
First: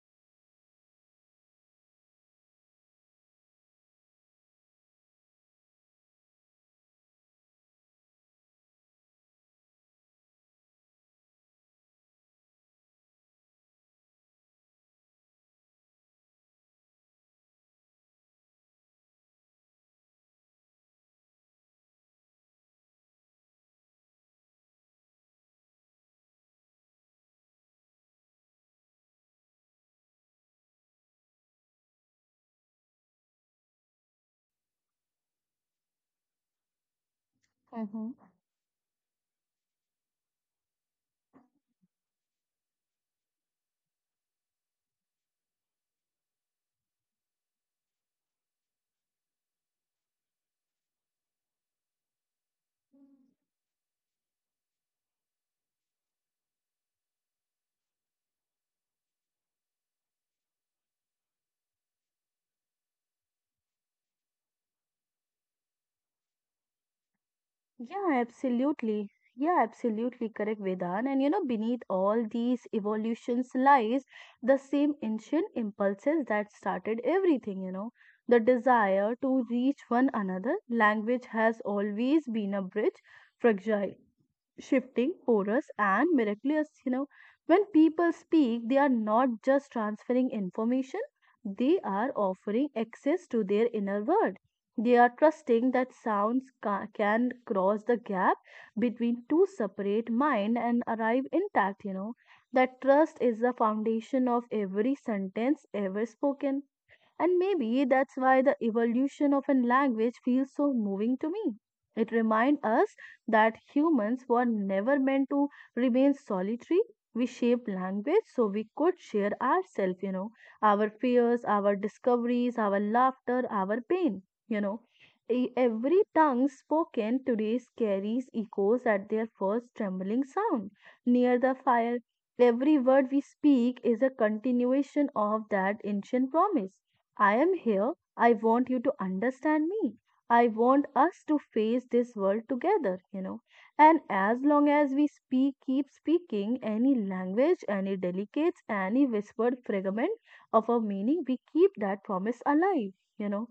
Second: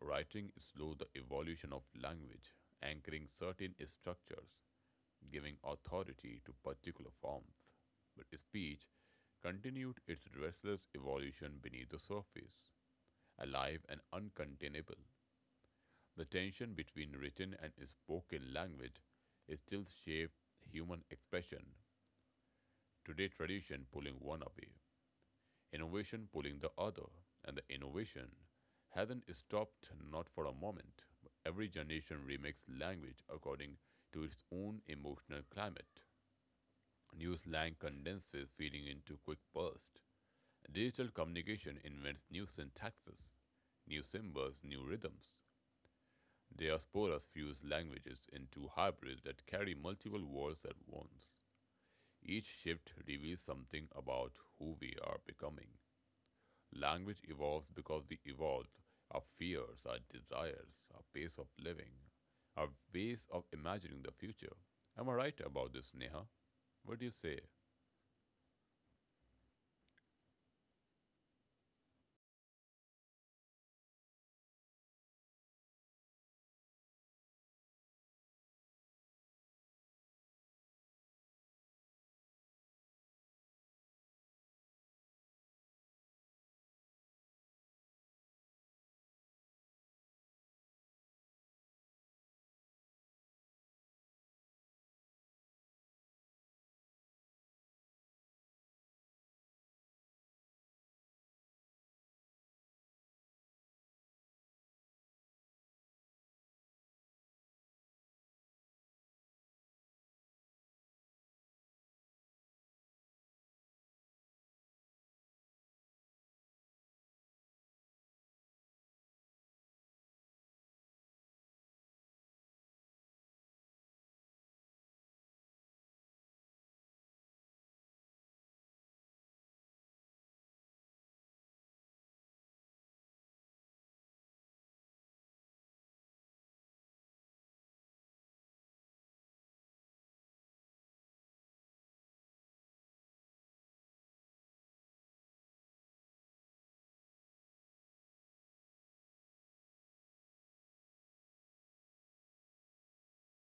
Writing slowed the evolution of language, anchoring certain structures giving authority to particular forms, but speech continued its restless evolution beneath the surface, alive and uncontainable. The tension between written and spoken language is still shaped human expression, today tradition pulling one away, innovation pulling the other, and the innovation hasn't stopped not for a moment. Every generation remakes language according to its own emotional climate. New slang Mm-hmm. condenses, feeding into quick bursts. Digital communication invents new syntaxes, new symbols, new rhythms. Diasporas fuse languages into hybrids that carry multiple worlds at once. Each shift reveals something about who we are becoming. Language evolves because we evolved our fears, our desires, our pace of living, our ways of imagining the future. Am I right about this, Neha? What do you say? Yeah, absolutely. Yeah, absolutely correct, Vedan. And beneath all these evolutions lies the same ancient impulses that started everything, the desire to reach one another. Language has always been a bridge, fragile, shifting, porous, and miraculous. When people speak, they are not just transferring information, they are offering access to their inner world. They are trusting that sounds can cross the gap between two separate minds and arrive intact. That trust is the foundation of every sentence ever spoken. And maybe that's why the evolution of a language feels so moving to me. It reminds us that humans were never meant to remain solitary. We shaped language so we could share ourselves, our fears, our discoveries, our laughter, our pain, you know. Every tongue spoken today carries echoes at their first trembling sound near the fire. Every word we speak is a continuation of that ancient promise. I am here. I want you to understand me. I want us to face this world together. And as long as we speak, keep speaking any language, any delicate, any whispered fragment of a meaning, we keep that promise alive, you know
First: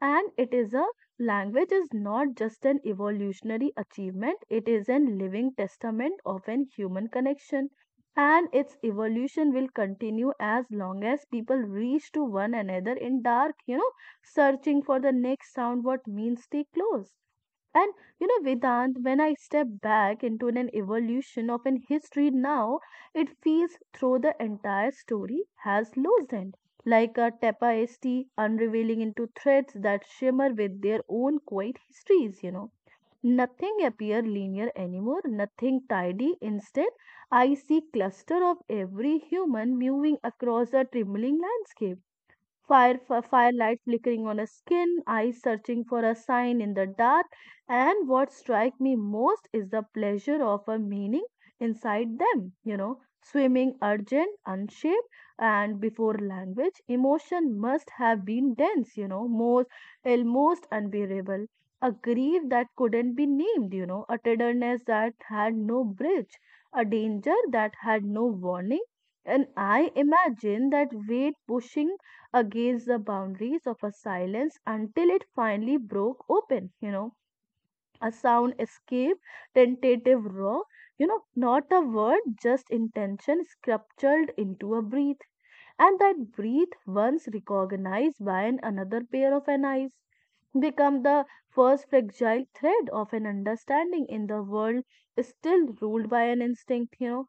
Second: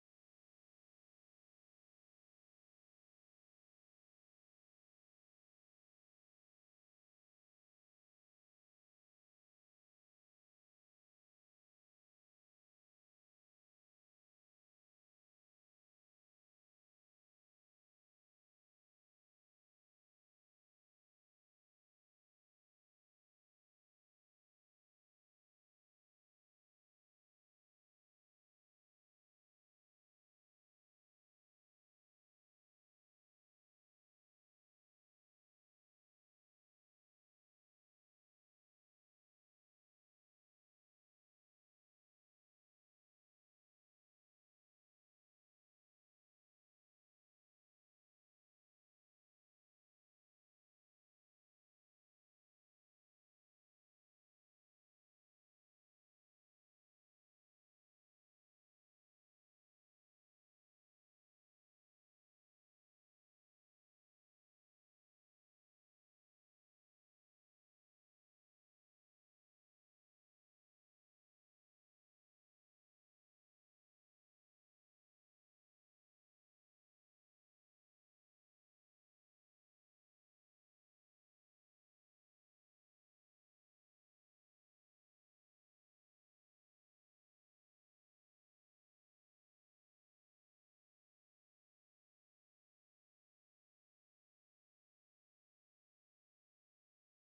and it is a language, is not just an evolutionary achievement, it is a living testament of an human connection, and its evolution will continue as long as people reach to one another in dark, searching for the next sound what means stay close, and Vedant, when I step back into an evolution of an history now, it feels through the entire story has loosened, like a tapestry unraveling into threads that shimmer with their own quiet histories. Nothing appear linear anymore, nothing tidy. Instead, I see cluster of every human moving across a trembling landscape, firelight flickering on a skin, eyes searching for a sign in the dark, and what strike me most is the pleasure of a meaning inside them, swimming urgent, unshaped, and before language, emotion must have been dense, you know, most almost unbearable. A grief that couldn't be named, a tenderness that had no bridge, a danger that had no warning. And I imagine that weight pushing against the boundaries of a silence until it finally broke open. A sound escape, tentative roar, not a word, just intention sculptured into a breath. And that breath, once recognized by an another pair of an eyes, become the first fragile thread of an understanding in the world still ruled by an instinct.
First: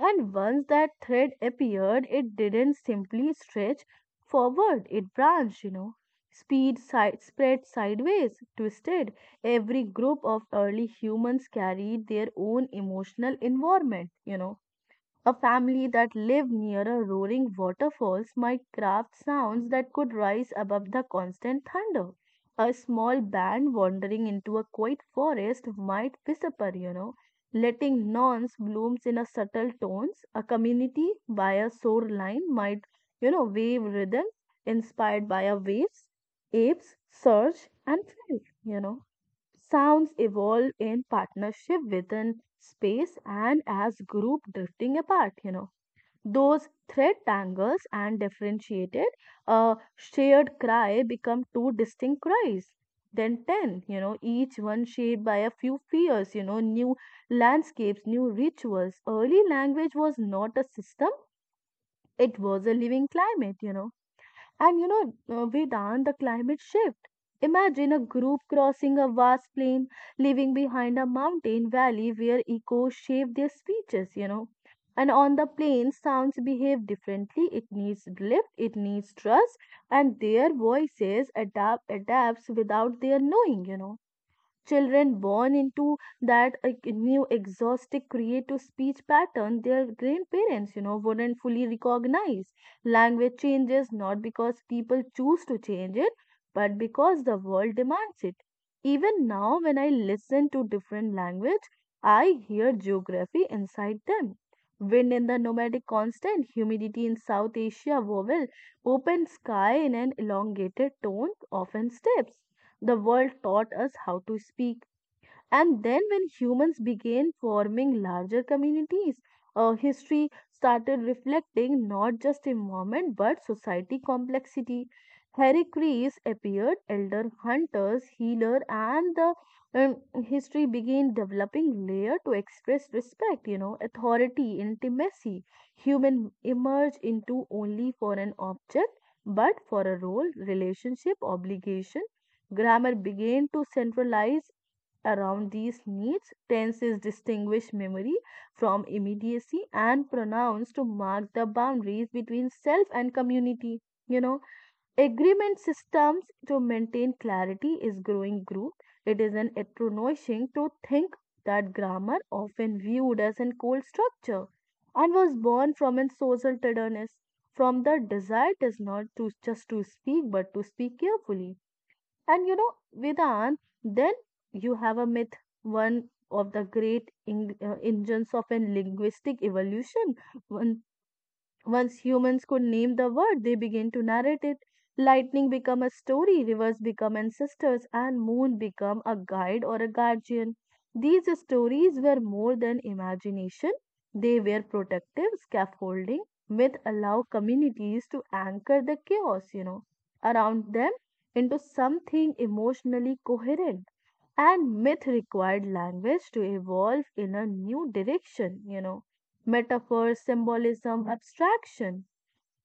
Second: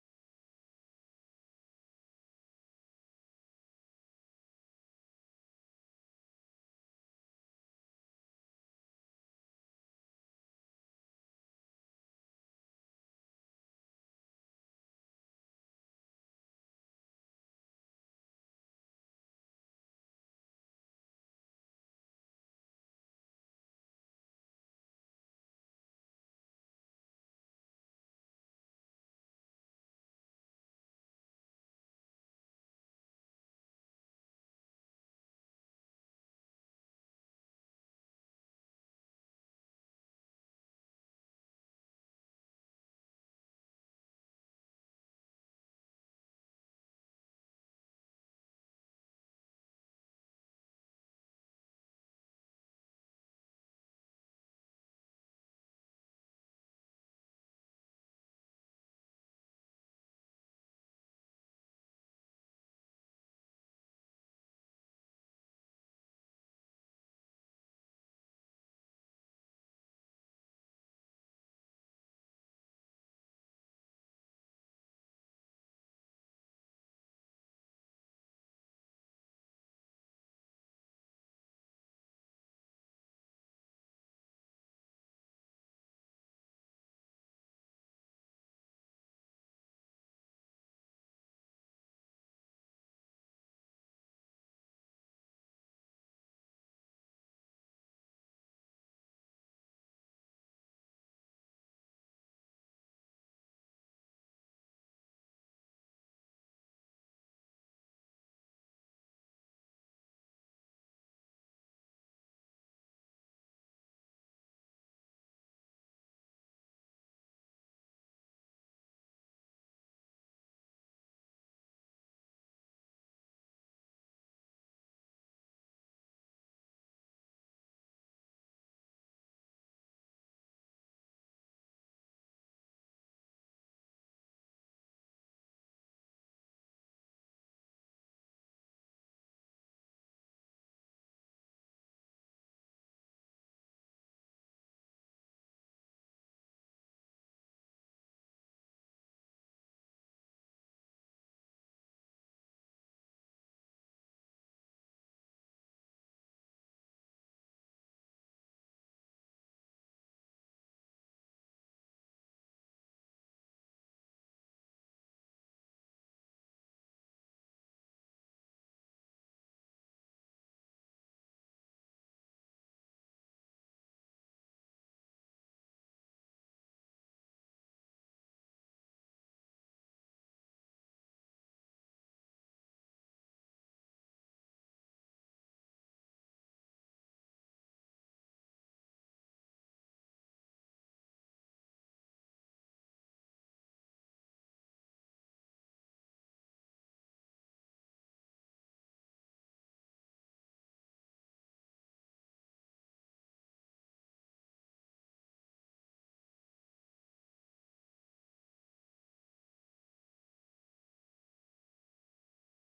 And once that thread appeared, it didn't simply stretch forward, it branched, spread sideways, twisted. Every group of early humans carried their own emotional environment. A family that lived near a roaring waterfalls might craft sounds that could rise above the constant thunder. A small band wandering into a quiet forest might whisper, letting nuance blooms in a subtle tones. A community by a shoreline might, wave rhythm inspired by a waves, apes, surge, and flight. Sounds evolve in partnership within space, and as group drifting apart, those thread tangles and differentiated, a shared cry become two distinct cries, then 10, each one shaped by a few fears. New landscapes, new rituals. Early language was not a system, it was a living climate. And Vedant, the climate shift. Imagine a group crossing a vast plain, leaving behind a mountain valley where echoes shape their speeches. And on the plain, sounds behave differently. It needs lift, it needs trust, and their voices adapts without their knowing. Children born into that like, new exhaustive creative speech pattern their grandparents, wouldn't fully recognize. Language changes not because people choose to change it, but because the world demands it. Even now, when I listen to different language, I hear geography inside them. Wind in the nomadic constant, humidity in South Asia vowel, open sky in an elongated tone, often steps. The world taught us how to speak, and then, when humans began forming larger communities, history started reflecting not just environment but society complexity. Heracles appeared, elder hunters, healer, and the um, history began developing layer to express respect, you know, authority, intimacy. Human emerge into only for an object, but for a role, relationship, obligation grammar began to centralize around these needs, tenses distinguish memory from immediacy and pronouns to mark the boundaries between self and community. You know, agreement systems to maintain clarity is growing group. It is an astonishing to think that grammar, often viewed as a cold structure, and was born from a social tenderness, from the desire does not to just to speak but to speak carefully and you know, Vedant, then you have a myth, one of the great engines of a linguistic evolution. One Once humans could name the word, they began to narrate it. Lightning become a story, rivers become ancestors, and moon become a guide or a guardian. These stories were more than imagination. They were protective scaffolding which allow communities to anchor the chaos, you know, around them into something emotionally coherent and myth required language to evolve in a new direction, you know. Metaphor, symbolism, abstraction.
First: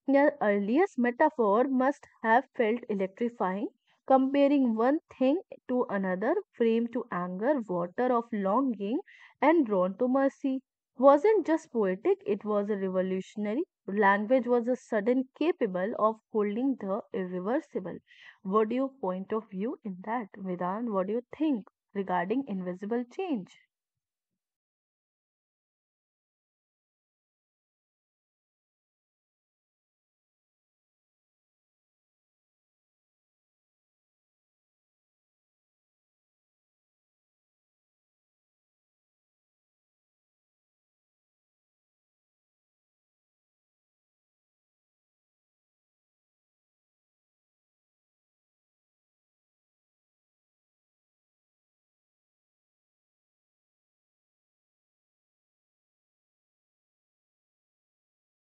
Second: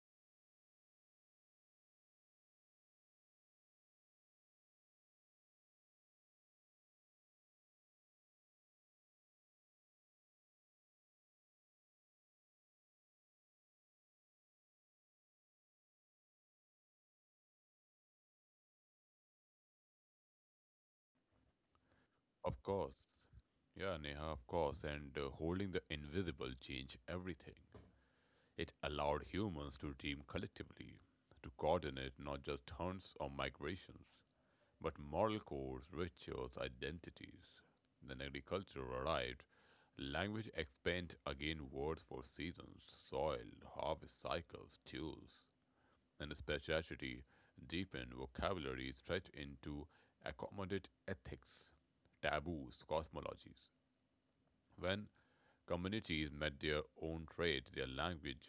Their earliest metaphor must have felt electrifying, comparing one thing to another, flame to anger, water of longing, and drawn to mercy. Wasn't just poetic, it was a revolutionary. Language was a sudden capable of holding the irreversible. What do you point of view in that, Vedan? What do you think regarding Of invisible course. change? Yeah, Neha, of course. And holding the invisible changed everything. It allowed humans to dream collectively, to coordinate not just hunts or migrations, but moral codes, rituals, identities. Then agriculture arrived. Language expanded again words for seasons, soil, harvest cycles, tools, and speciality deepened vocabulary stretched into accommodate ethics taboos, cosmologies. When communities met their own trade, their language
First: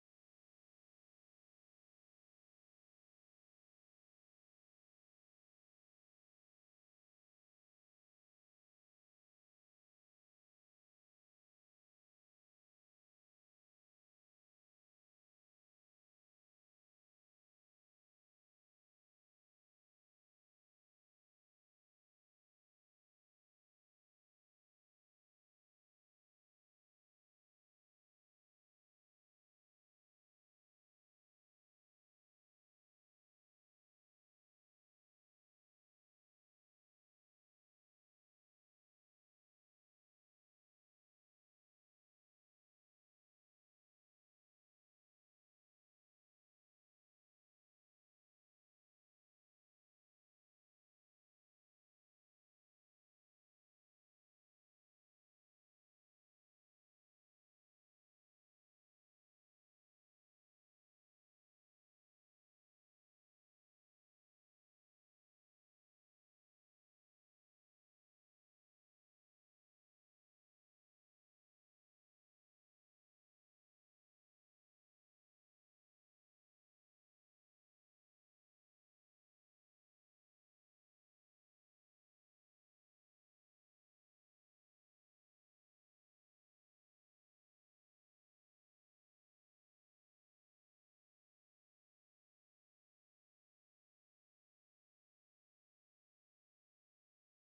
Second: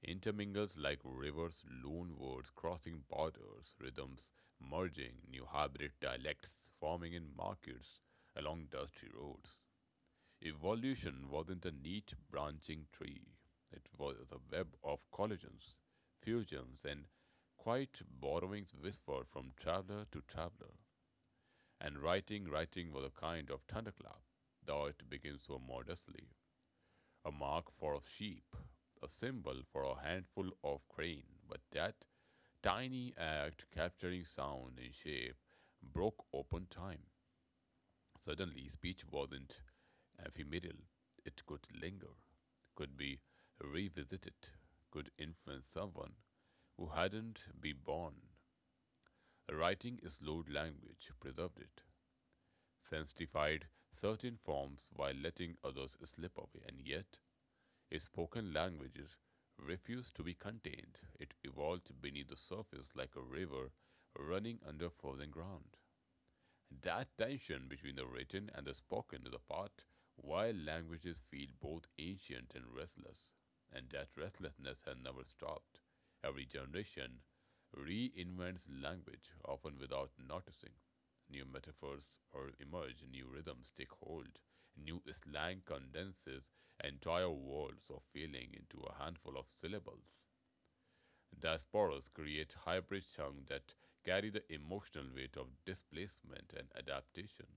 intermingles like rivers, loan words crossing borders, rhythms merging, new hybrid dialects forming in markets along dusty roads. Evolution wasn't a neat branching tree, it was a web of collisions, fusions, and quiet borrowings whispered from traveler to traveler. And writing, writing was a kind of thunderclap, though it begins so modestly a mark for a sheep, a symbol for a handful of grain. But that tiny act, capturing sound and shape, broke open time. Suddenly, speech wasn't ephemeral, it could linger, could be revisited, could influence someone who hadn't been born. Writing slowed language, preserved it, sanctified certain forms while letting others slip away, and yet a spoken language refused to be contained. It evolved beneath the surface like a river running under frozen ground. That tension between the written and the spoken is a part why languages feel both ancient and restless, and that restlessness has never stopped. Every generation reinvents language, often without noticing. New metaphors or emerge, new rhythms take hold, new slang condenses entire worlds of feeling into a handful of syllables. Diasporas create hybrid songs that carry the emotional weight of displacement and adaptation.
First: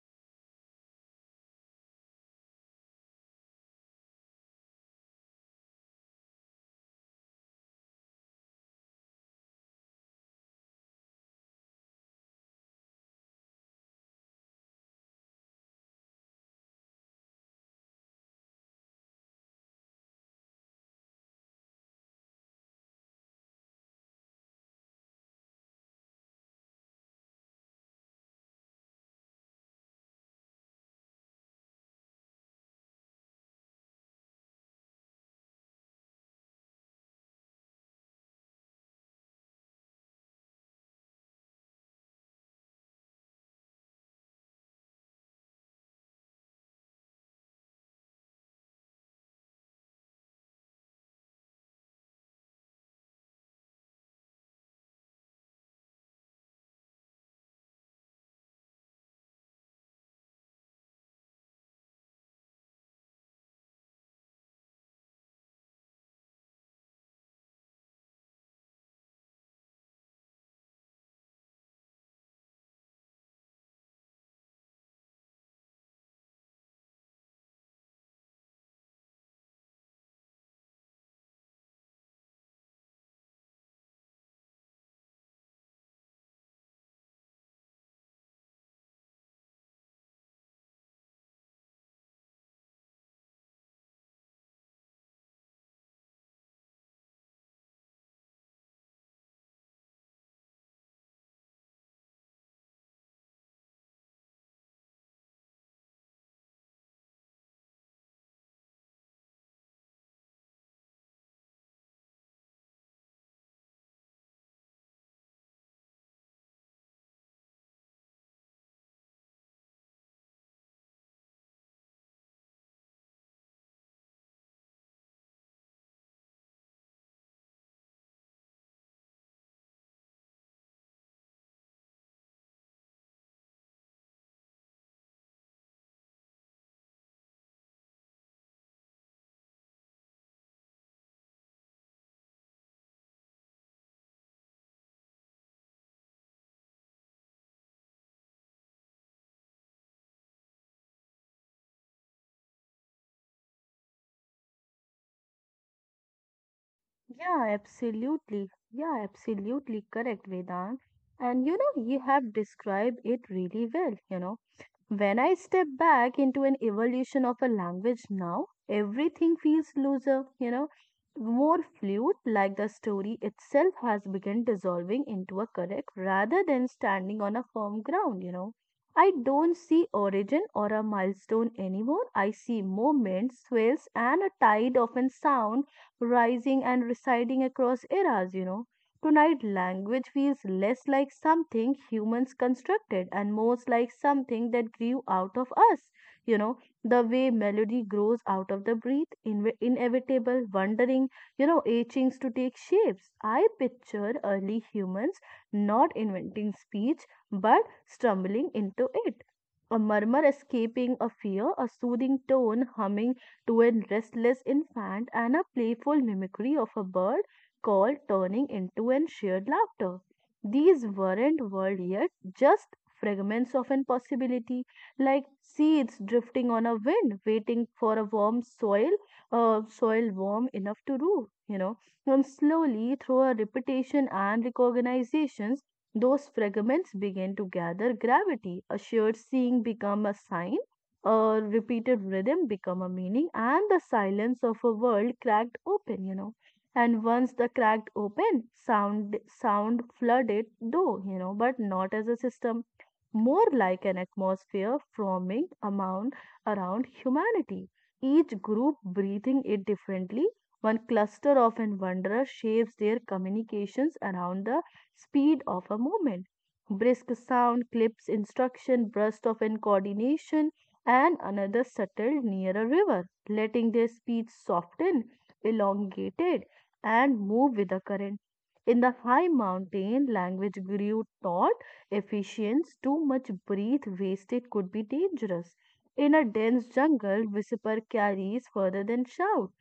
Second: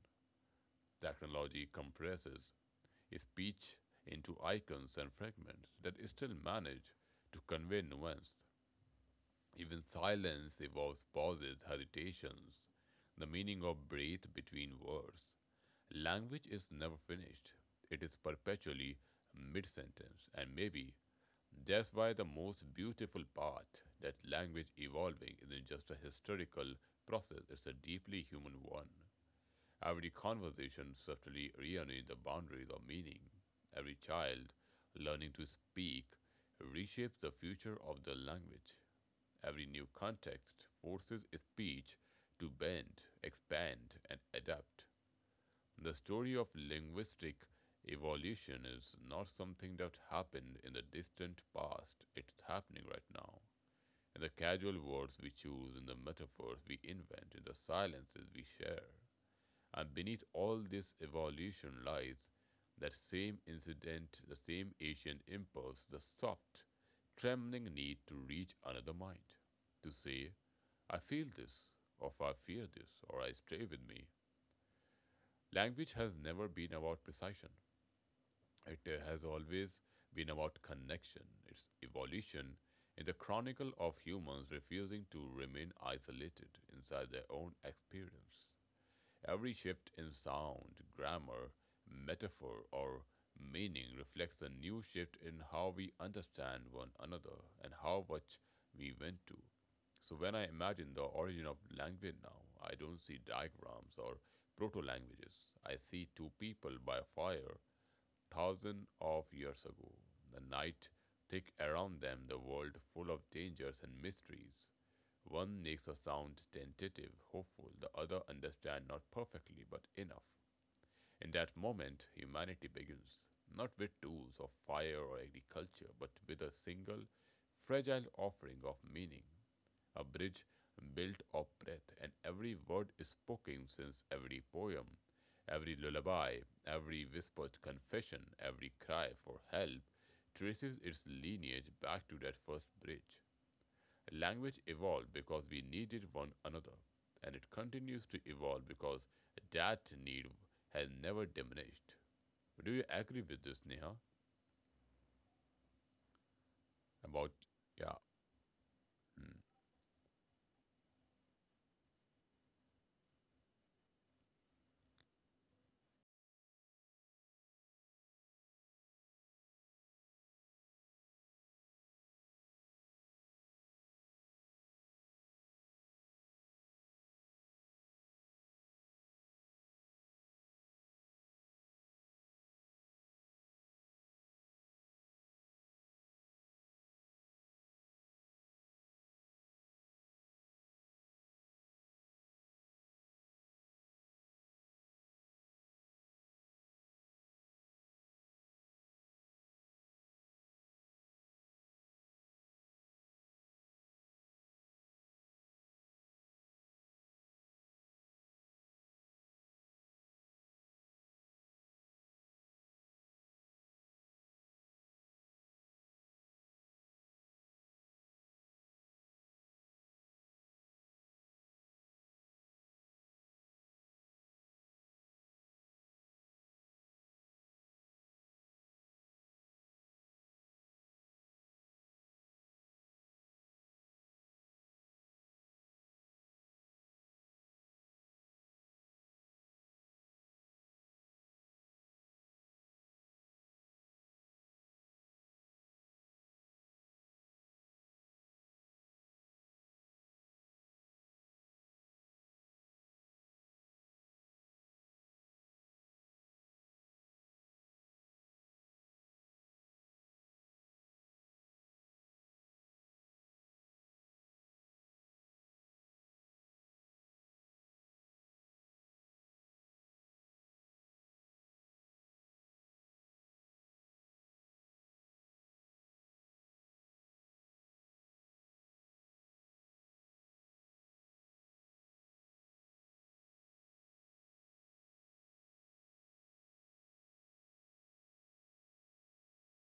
Technology compresses speech into icons and fragments that still manage to convey nuance. Even silence evolves pauses, hesitations, the meaning of breath between words. Language is never finished, it is perpetually mid sentence, and maybe that's why the most beautiful part that language evolving isn't just a historical process, it's a deeply human one. Every conversation subtly rearranges the boundaries of meaning. Every child learning to speak reshapes the future of the language. Every new context forces speech to bend, expand, and adapt. The story of linguistic evolution is not something that happened in the distant past, it's happening right now. In the casual words we choose, in the metaphors we invent, in the silences we share. And beneath all this evolution lies that same incident, the same ancient impulse, the soft, trembling need to reach another mind, to say, I feel this, or I fear this, or I stay with me. Language has never been about precision. It has always been about connection, its evolution in the chronicle of humans refusing to remain isolated inside their own experience. Every shift in sound, grammar, metaphor, or meaning reflects a new shift in how we understand one another and how much we went to. So when I imagine the origin of language now, I don't see diagrams or proto languages. I see two people by a fire thousands of years ago, the night thick around them, the world full of dangers and mysteries. One makes a sound tentative, hopeful, the other understands not perfectly, but enough. In that moment, humanity begins, not with tools of fire or agriculture, but with a single, fragile offering of meaning a bridge built of breath, and every word spoken since every poem, every lullaby, every whispered confession, every cry for help traces its lineage back to that first bridge. Language evolved because we needed one another, and it continues to evolve because that need has never diminished. Do you agree with this, Neha? About, Yeah, yeah. absolutely. Yeah, Hmm. absolutely correct, Vedant. And you know, you have described it really well, you know. When I step back into an evolution of a language now, everything feels looser, you know, more fluid, like the story itself has begun dissolving into a correct rather than standing on a firm ground, you know. I don't see origin or a milestone anymore. I see moments, swells, and a tide of a sound rising and residing across eras, you know. Tonight, language feels less like something humans constructed and more like something that grew out of us. You know, the way melody grows out of the breath, inevitable, wondering, you know, itchings to take shapes. I picture early humans not inventing speech but stumbling into it. A murmur escaping a fear, a soothing tone humming to a restless infant, and a playful mimicry of a bird called turning into an shared laughter. These weren't world yet, just fragments of an possibility, like seeds drifting on a wind, waiting for a warm soil, soil warm enough to root, you know. And slowly, through a repetition and recognizations, those fragments begin to gather gravity. A shared seeing become a sign, a repeated rhythm become a meaning, and the silence of a world cracked open, you know and once the cracked open sound flooded though you know but not as a system, more like an atmosphere forming amount around humanity, each group breathing it differently. One cluster of and wanderers shapes their communications around the speed of a moment. Brisk sound, clips, instruction, burst of in coordination, and another settled near a river, letting their speech soften, elongated, and move with the current. In the high mountain, language grew taut efficients, too much breath wasted could be dangerous. In a dense jungle, whisper carries further than shout.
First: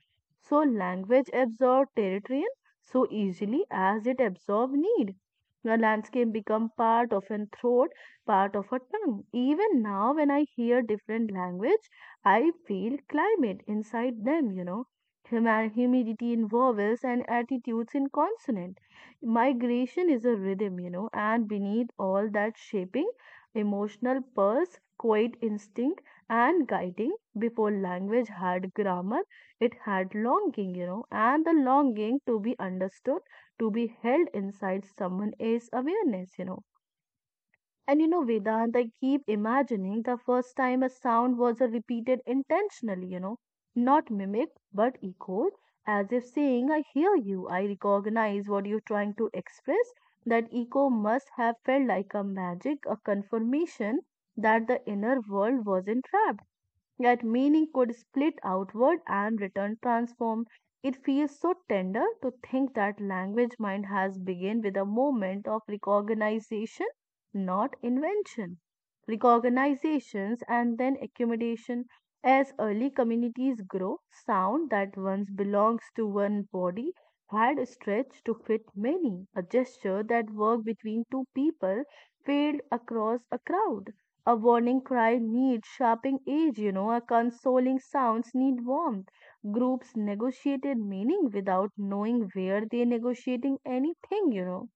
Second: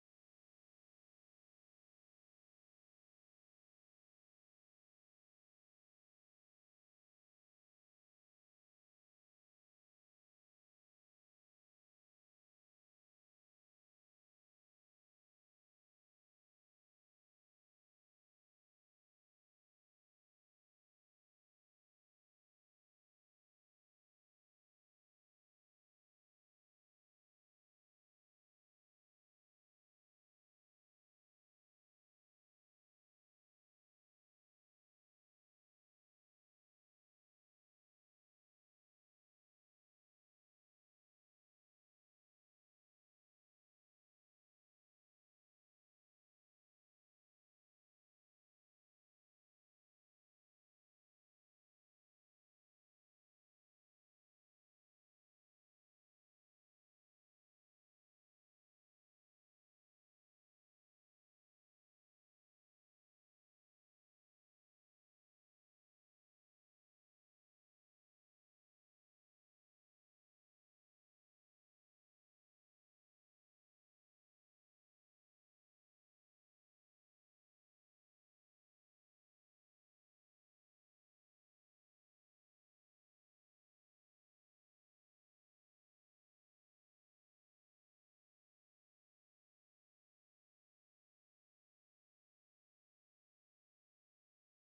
So language absorbs territory so easily as it absorbs need. The landscape become part of a throat, part of a tongue. Even now, when I hear different language, I feel climate inside them. You know, humidity in vowels and attitudes in consonant migration is a rhythm, you know, and beneath all that shaping, emotional pulse, quiet instinct, and guiding. Before language had grammar, it had longing, you know, and the longing to be understood, to be held inside someone else's awareness, you know. And you know, Vedant, I keep imagining the first time a sound was repeated intentionally, you know, not mimicked but echoed, as if saying, I hear you, I recognize what you're trying to express. That echo must have felt like a magic, a confirmation that the inner world was entrapped yet meaning could split outward and return transformed. It feels so tender to think that language mind has begun with a moment of recognition, not invention. Recognitions and then accommodation. As early communities grow, sound that once belongs to one body had stretched to fit many. A gesture that worked between two people failed across a crowd, a warning cry needs sharpening edge, you know, a consoling sounds need warmth. Groups negotiated meaning without knowing where they're negotiating anything, you know.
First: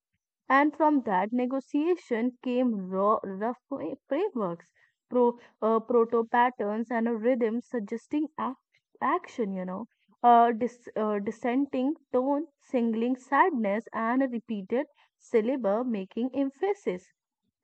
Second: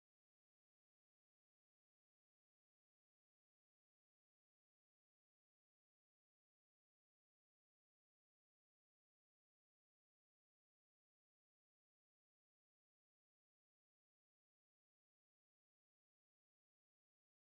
And from that negotiation came raw, rough frameworks, proto patterns, and a rhythm suggesting action, you know. Dissenting tone, singling sadness, and a repeated syllable making emphasis.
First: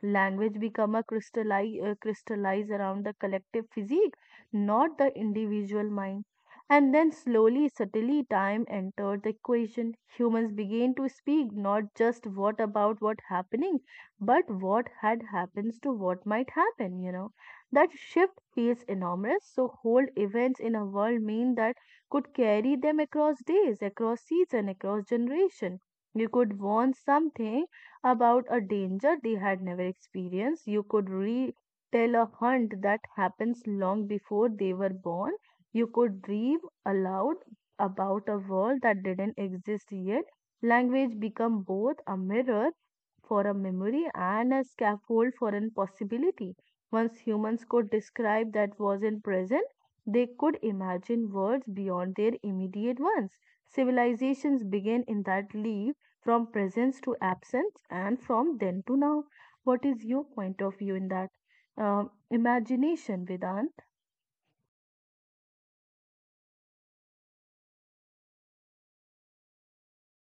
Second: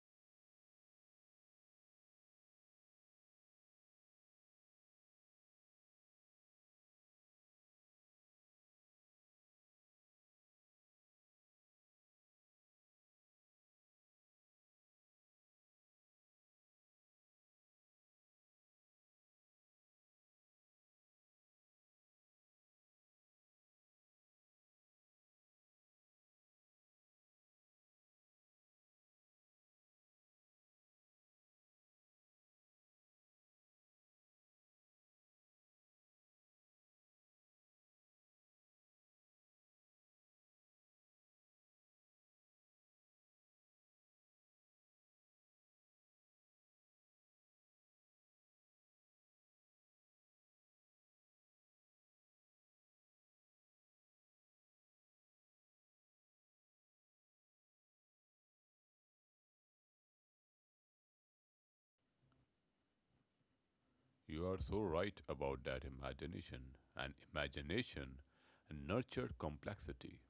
Language become a crystallize around the collective physique, not the individual mind. And then slowly, subtly, time entered the equation. Humans began to speak not just what about what happening, but what had happens to what might happen, you know. That shift feels enormous. So whole events in a world mean that could carry them across days, across season, across generation. You could want something about a danger they had never experienced. You could retell a hunt that happens long before they were born. You could dream aloud about a world that didn't exist yet. Language become both a mirror for a memory and a scaffold for an possibility. Once humans could describe that wasn't present, they could imagine worlds beyond their immediate ones. Civilizations begin in that leap from presence to absence and from then to now. What is your point of view in that? Imagination, Vedan? You are so right about that imagination, and imagination nurtured complexity.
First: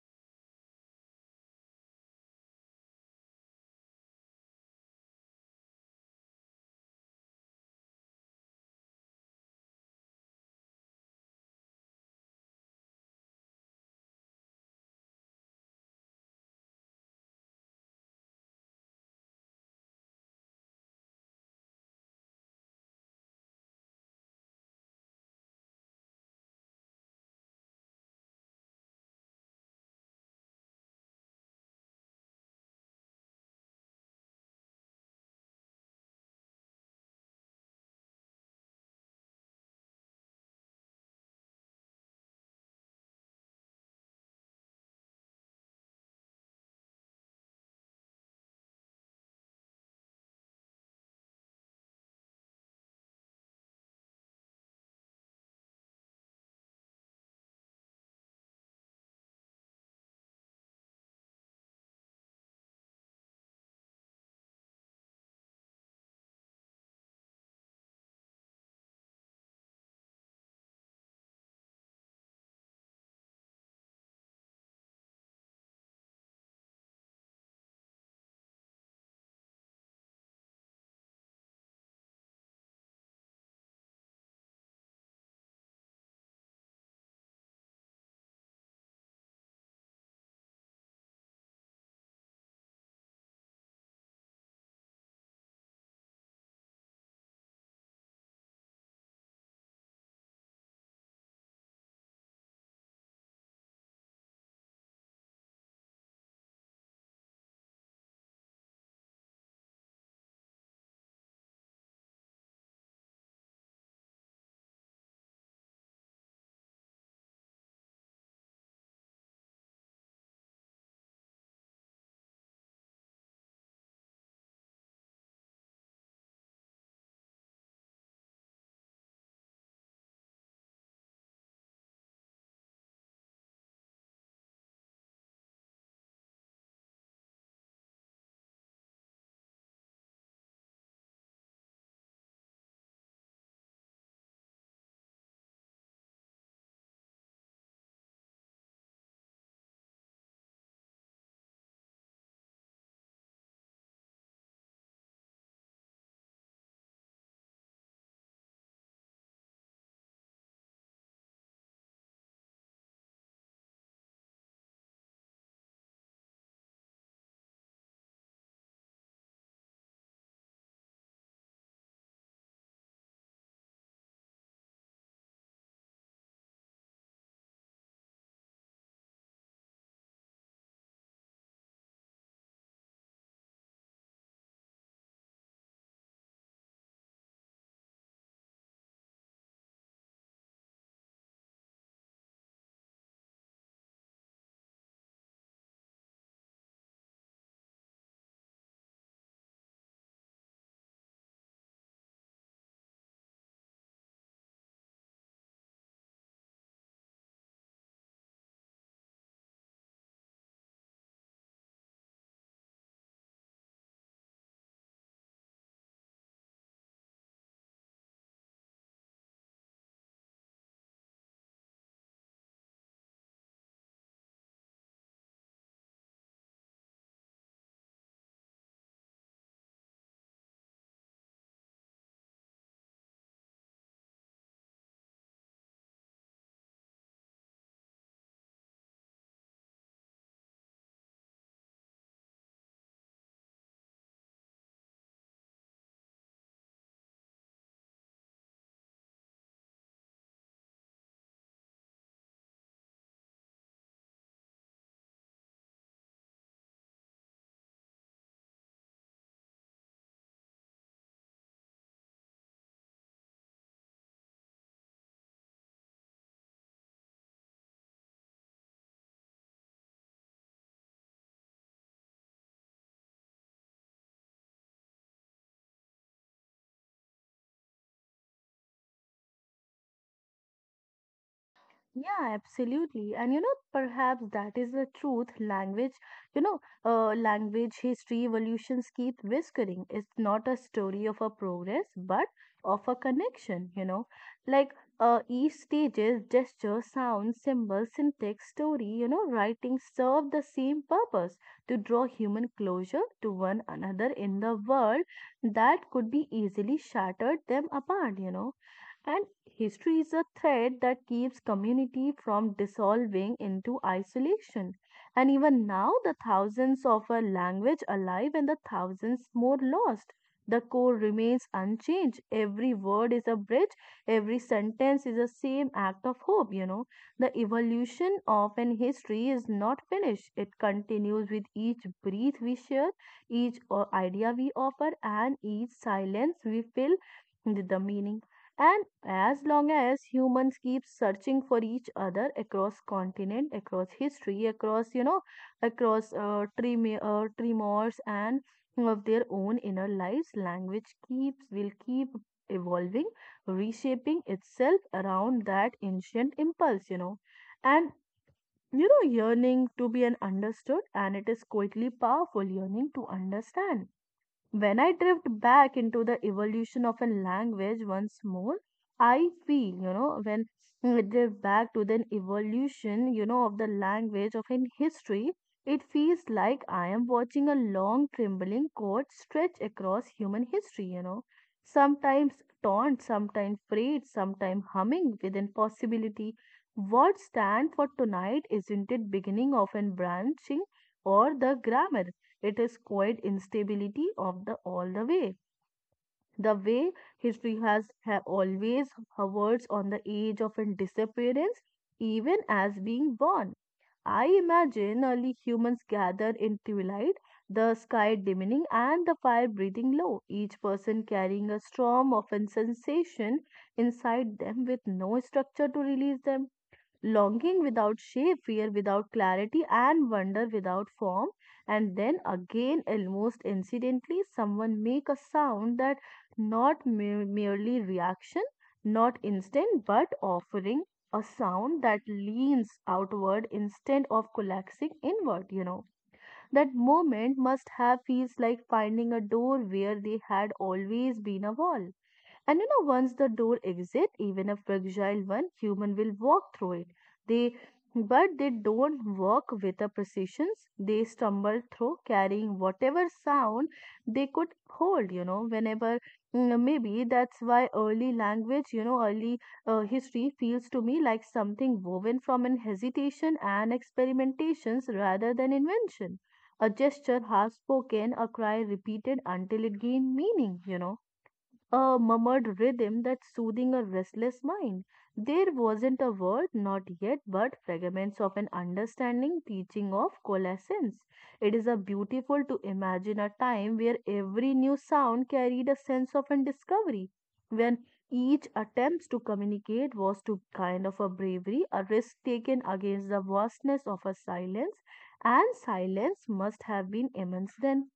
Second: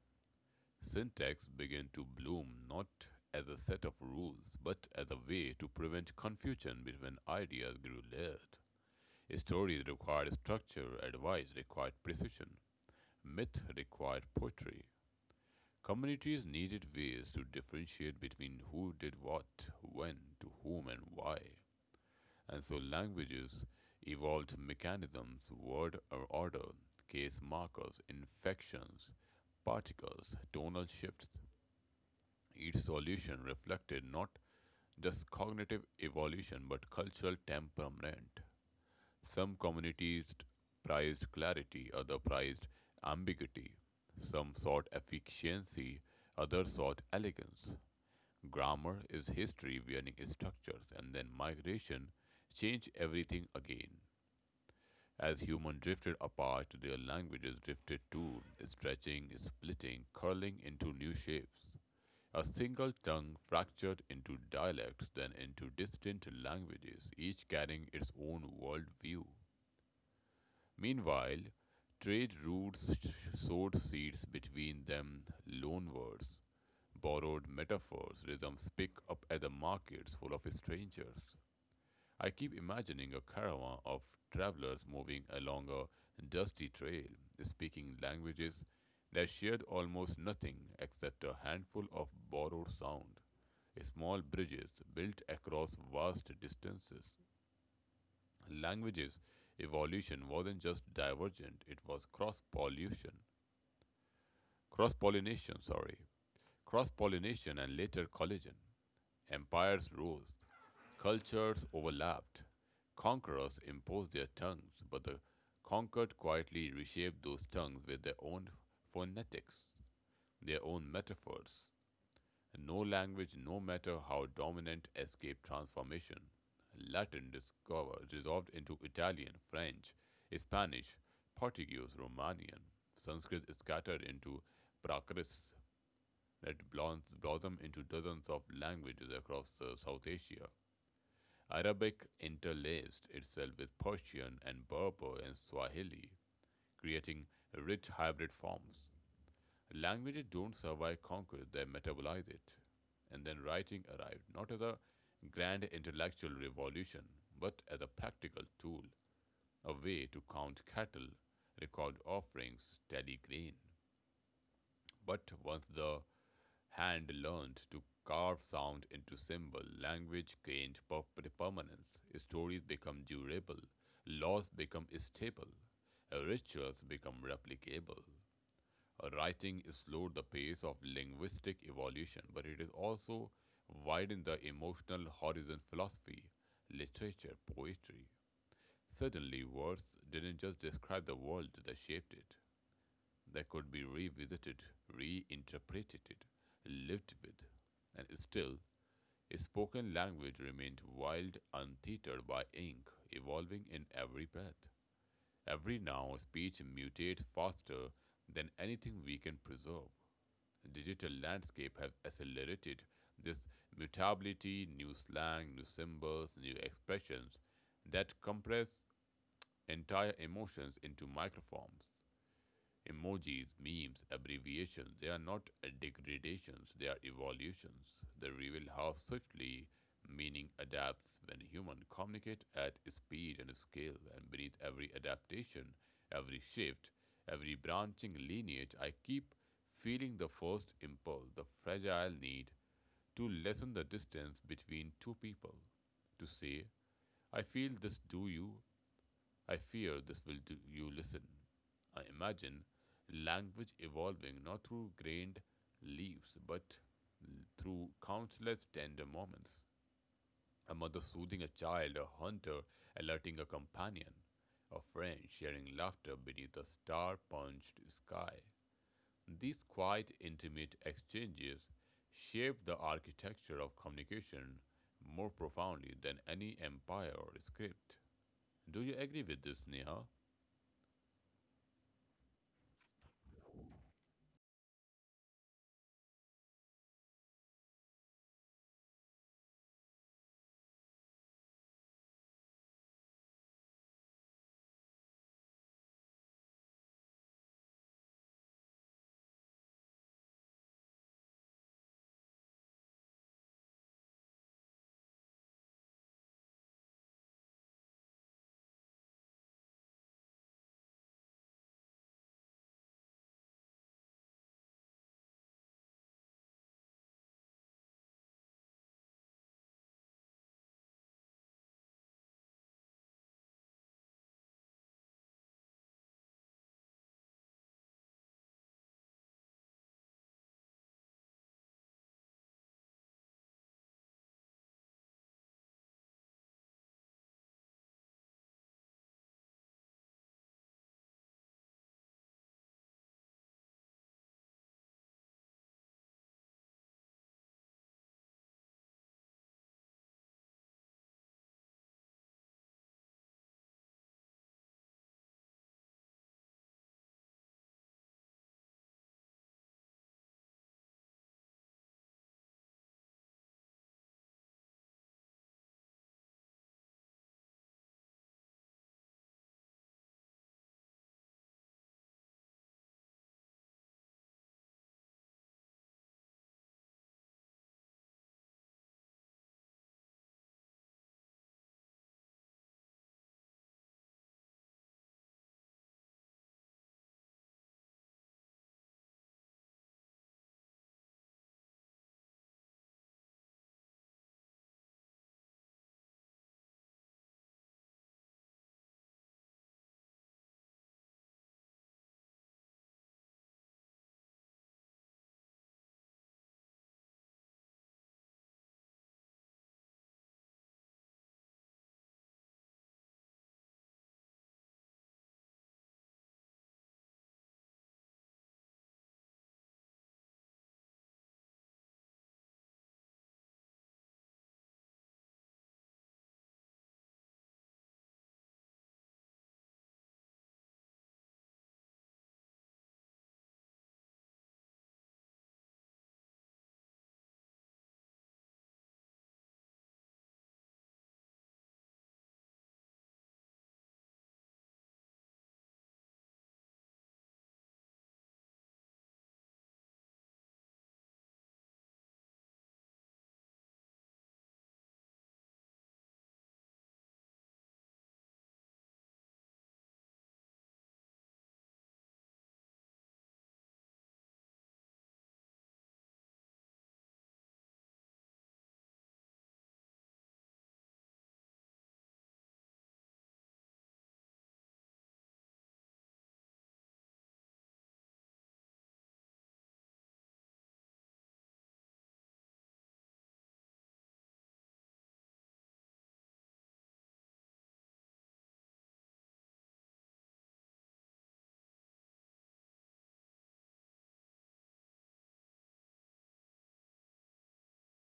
Syntax began to bloom not as a set of rules, but as a way to prevent confusion between ideas grew layered. Stories required structure, advice required precision, myth required poetry. Communities needed ways to differentiate between who did what, when, to whom, and why. And so languages evolved mechanisms, word order, case markers, inflections, particles, tonal shifts. Each solution reflected not just cognitive evolution but cultural temperament. Some communities prized clarity, others prized ambiguity. Some sought efficiency, others sought elegance. Grammar is history wearing structures, and then migration changed everything again. As humans drifted apart, their languages drifted too, stretching, splitting, curling into new shapes. A single tongue fractured into dialects, then into distant languages, each carrying its own worldview. Meanwhile, trade routes sowed seeds between them, loanwords, borrowed metaphors, rhythms pick up at the markets full of strangers. I keep imagining a caravan of travelers moving along a dusty trail, speaking languages that shared almost nothing except a handful of borrowed sound, small bridges built across vast distances. Languages evolution wasn't just divergent, it was cross pollution. Cross pollination, sorry. Cross pollination and later collision. Empires rose, cultures overlapped. Conquerors imposed their tongues, but the conquered quietly reshaped those tongues with their own phonetics, their own metaphors. No language, no matter how dominant, escaped transformation. Latin discovered, dissolved into Italian, French, Spanish, Portuguese, Romanian. Sanskrit scattered into Prakris that blossomed into dozens of languages across South Asia. Arabic interlaced itself with Persian and Berber and Swahili, creating rich hybrid forms. Languages don't survive conquest, they metabolize it. And then writing arrived not as a grand intellectual revolution, but as a practical tool, a way to count cattle, record offerings, tally grain. But once the hand learned to carve sound into symbol. Language gained permanence. Stories become durable. Laws become stable. Rituals become replicable. Writing slowed the pace of linguistic evolution, but it is also widened the emotional horizon philosophy, literature, poetry. Suddenly, words didn't just describe the world, they shaped it that could be revisited, reinterpreted, lived with, and still a spoken language remained wild, untethered by ink, evolving in every breath. Every now speech mutates faster than anything we can preserve. Digital landscape have accelerated this mutability, new slang, new symbols, new expressions that compress entire emotions into microforms. Emojis, memes, abbreviations, they are not degradations, they are evolutions. They reveal how swiftly meaning adapts when humans communicate at speed and scale, and beneath every adaptation, every shift, every branching lineage, I keep feeling the first impulse, the fragile need to lessen the distance between two people. To say, I feel this, do you? I fear this will do you listen. I imagine language evolving not through grained leaves, but through countless tender moments. A mother soothing a child, a hunter alerting a companion, a friend sharing laughter beneath a star punched sky. These quiet, intimate exchanges shape the architecture of communication more profoundly than any empire or script. Do you agree with this, Neha? Yeah, absolutely. And you know, perhaps that is the truth. Language, you know, language history evolutions keep whispering. It's not a story of a progress, but of a connection, you know. Like each stages, gesture, sound, symbol, syntax, story, you know, writing serve the same purpose to draw human closure to one another in the world that could be easily shattered them apart, you know and history is a thread that keeps community from dissolving into isolation. And even now, the thousands of a language alive and the thousands more lost. The core remains unchanged. Every word is a bridge, every sentence is a same act of hope, you know. The evolution of an history is not finished. It continues with each breath we share, each idea we offer, and each silence we fill with the meaning and as long as humans keep searching for each other across continent, across history, across you know, across tremors and of their own inner lives, language keeps will keep evolving, reshaping itself around that ancient impulse, you know, and you know, yearning to be an understood, and it is quietly powerful yearning to understand when I drift back into the evolution of a language once more, I feel, you know, when I drift back to the evolution, you know, of the language of in history, it feels like I am watching a long trembling cord stretch across human history, you know. Sometimes torn, sometimes frayed, sometimes humming with impossibility. Words stand for tonight, isn't it? Beginning of and branching or the grammar it is quite instability of the all the way. The way history always hovers on the edge of a disappearance, even as being born. I imagine early humans gathered in twilight, the sky dimming and the fire breathing low, each person carrying a storm of sensation inside them with no structure to release them longing without shape, fear without clarity, and wonder without form. And then again, almost incidentally, someone make a sound that not mere- merely reaction, not instant, but offering a sound that leans outward instead of collapsing inward. You know that moment must have feels like finding a door where they had always been a wall and you know, once the door exists, even a fragile one, human will walk through it. They, but they don't walk with a precision. They stumble through, carrying whatever sound they could hold. You know, whenever maybe that's why early language, you know, early history feels to me like something woven from an hesitation and experimentations rather than invention. A gesture half spoken, a cry repeated until it gained meaning. You know a murmured rhythm that soothing a restless mind. There wasn't a word, not yet, but fragments of an understanding, teaching of coalescence. It is a beautiful to imagine a time where every new sound carried a sense of a discovery, when each attempt to communicate was to kind of a bravery, a risk taken against the vastness of a silence, and silence must have been immense then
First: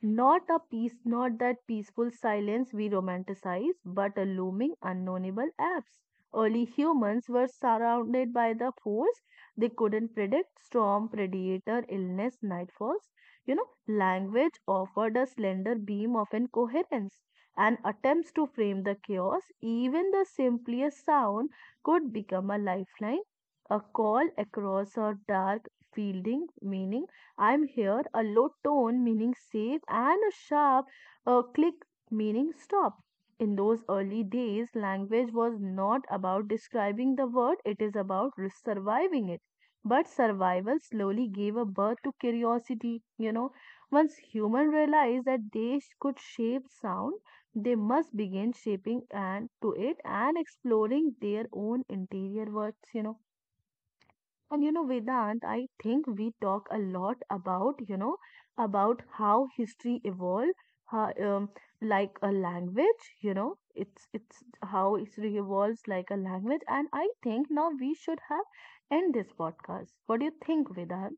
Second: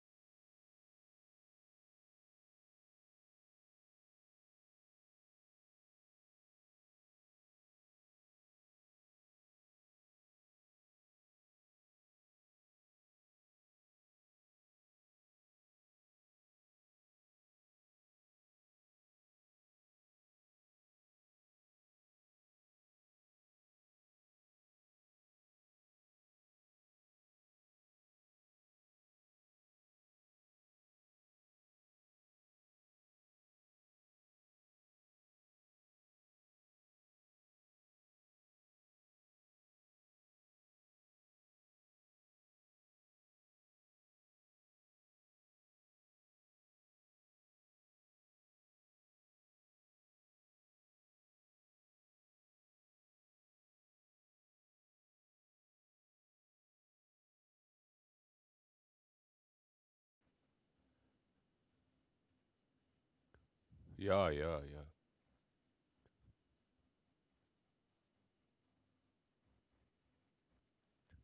not a peace, not that peaceful silence we romanticize, but a looming, unknowable absence. Early humans were surrounded by the force they couldn't predict storm, predator, illness, nightfalls. You know, language offered a slender beam of incoherence, and attempts to frame the chaos, even the simplest sound, could become a lifeline, a call across a dark fielding meaning I'm here, a low tone meaning safe, and a sharp click meaning stop. In those early days, language was not about describing the word, it is about surviving it. But survival slowly gave a birth to curiosity. You know, once humans realized that they could shape sound, they must begin shaping and to it and exploring their own interior words. You know, and you know, Vedant, I think we talk a lot about, you know, about how history evolved, how, um, like a language, you know, it's Yeah, it's yeah, yeah. how history evolves like a language. And I think now we should have end this podcast. What do you think, Vedant?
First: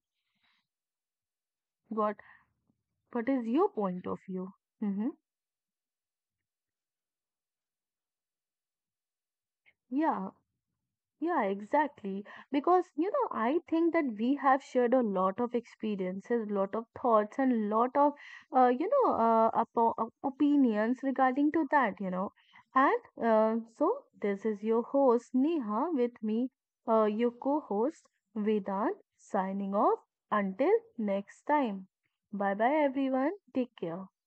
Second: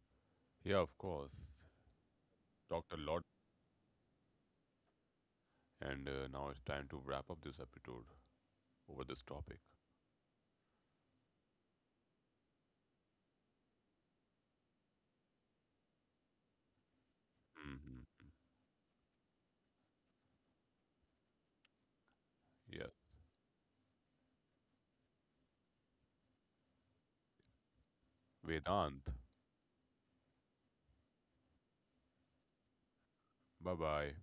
Yeah, of course. What Talked a lot, what is your point of view? Mm-hmm. and now it's time to wrap up this episode over this topic. Yeah. Yeah, exactly. Because, you know, I think that we have shared a lot of experiences, lot of thoughts, and lot of, Hmm. You know, opinions regarding to that, you know. Yes. And so this is your host, Neha, with me, your co-host, Vedant, Vedant, signing off. Until next time. Bye bye, everyone. Take bye care. bye.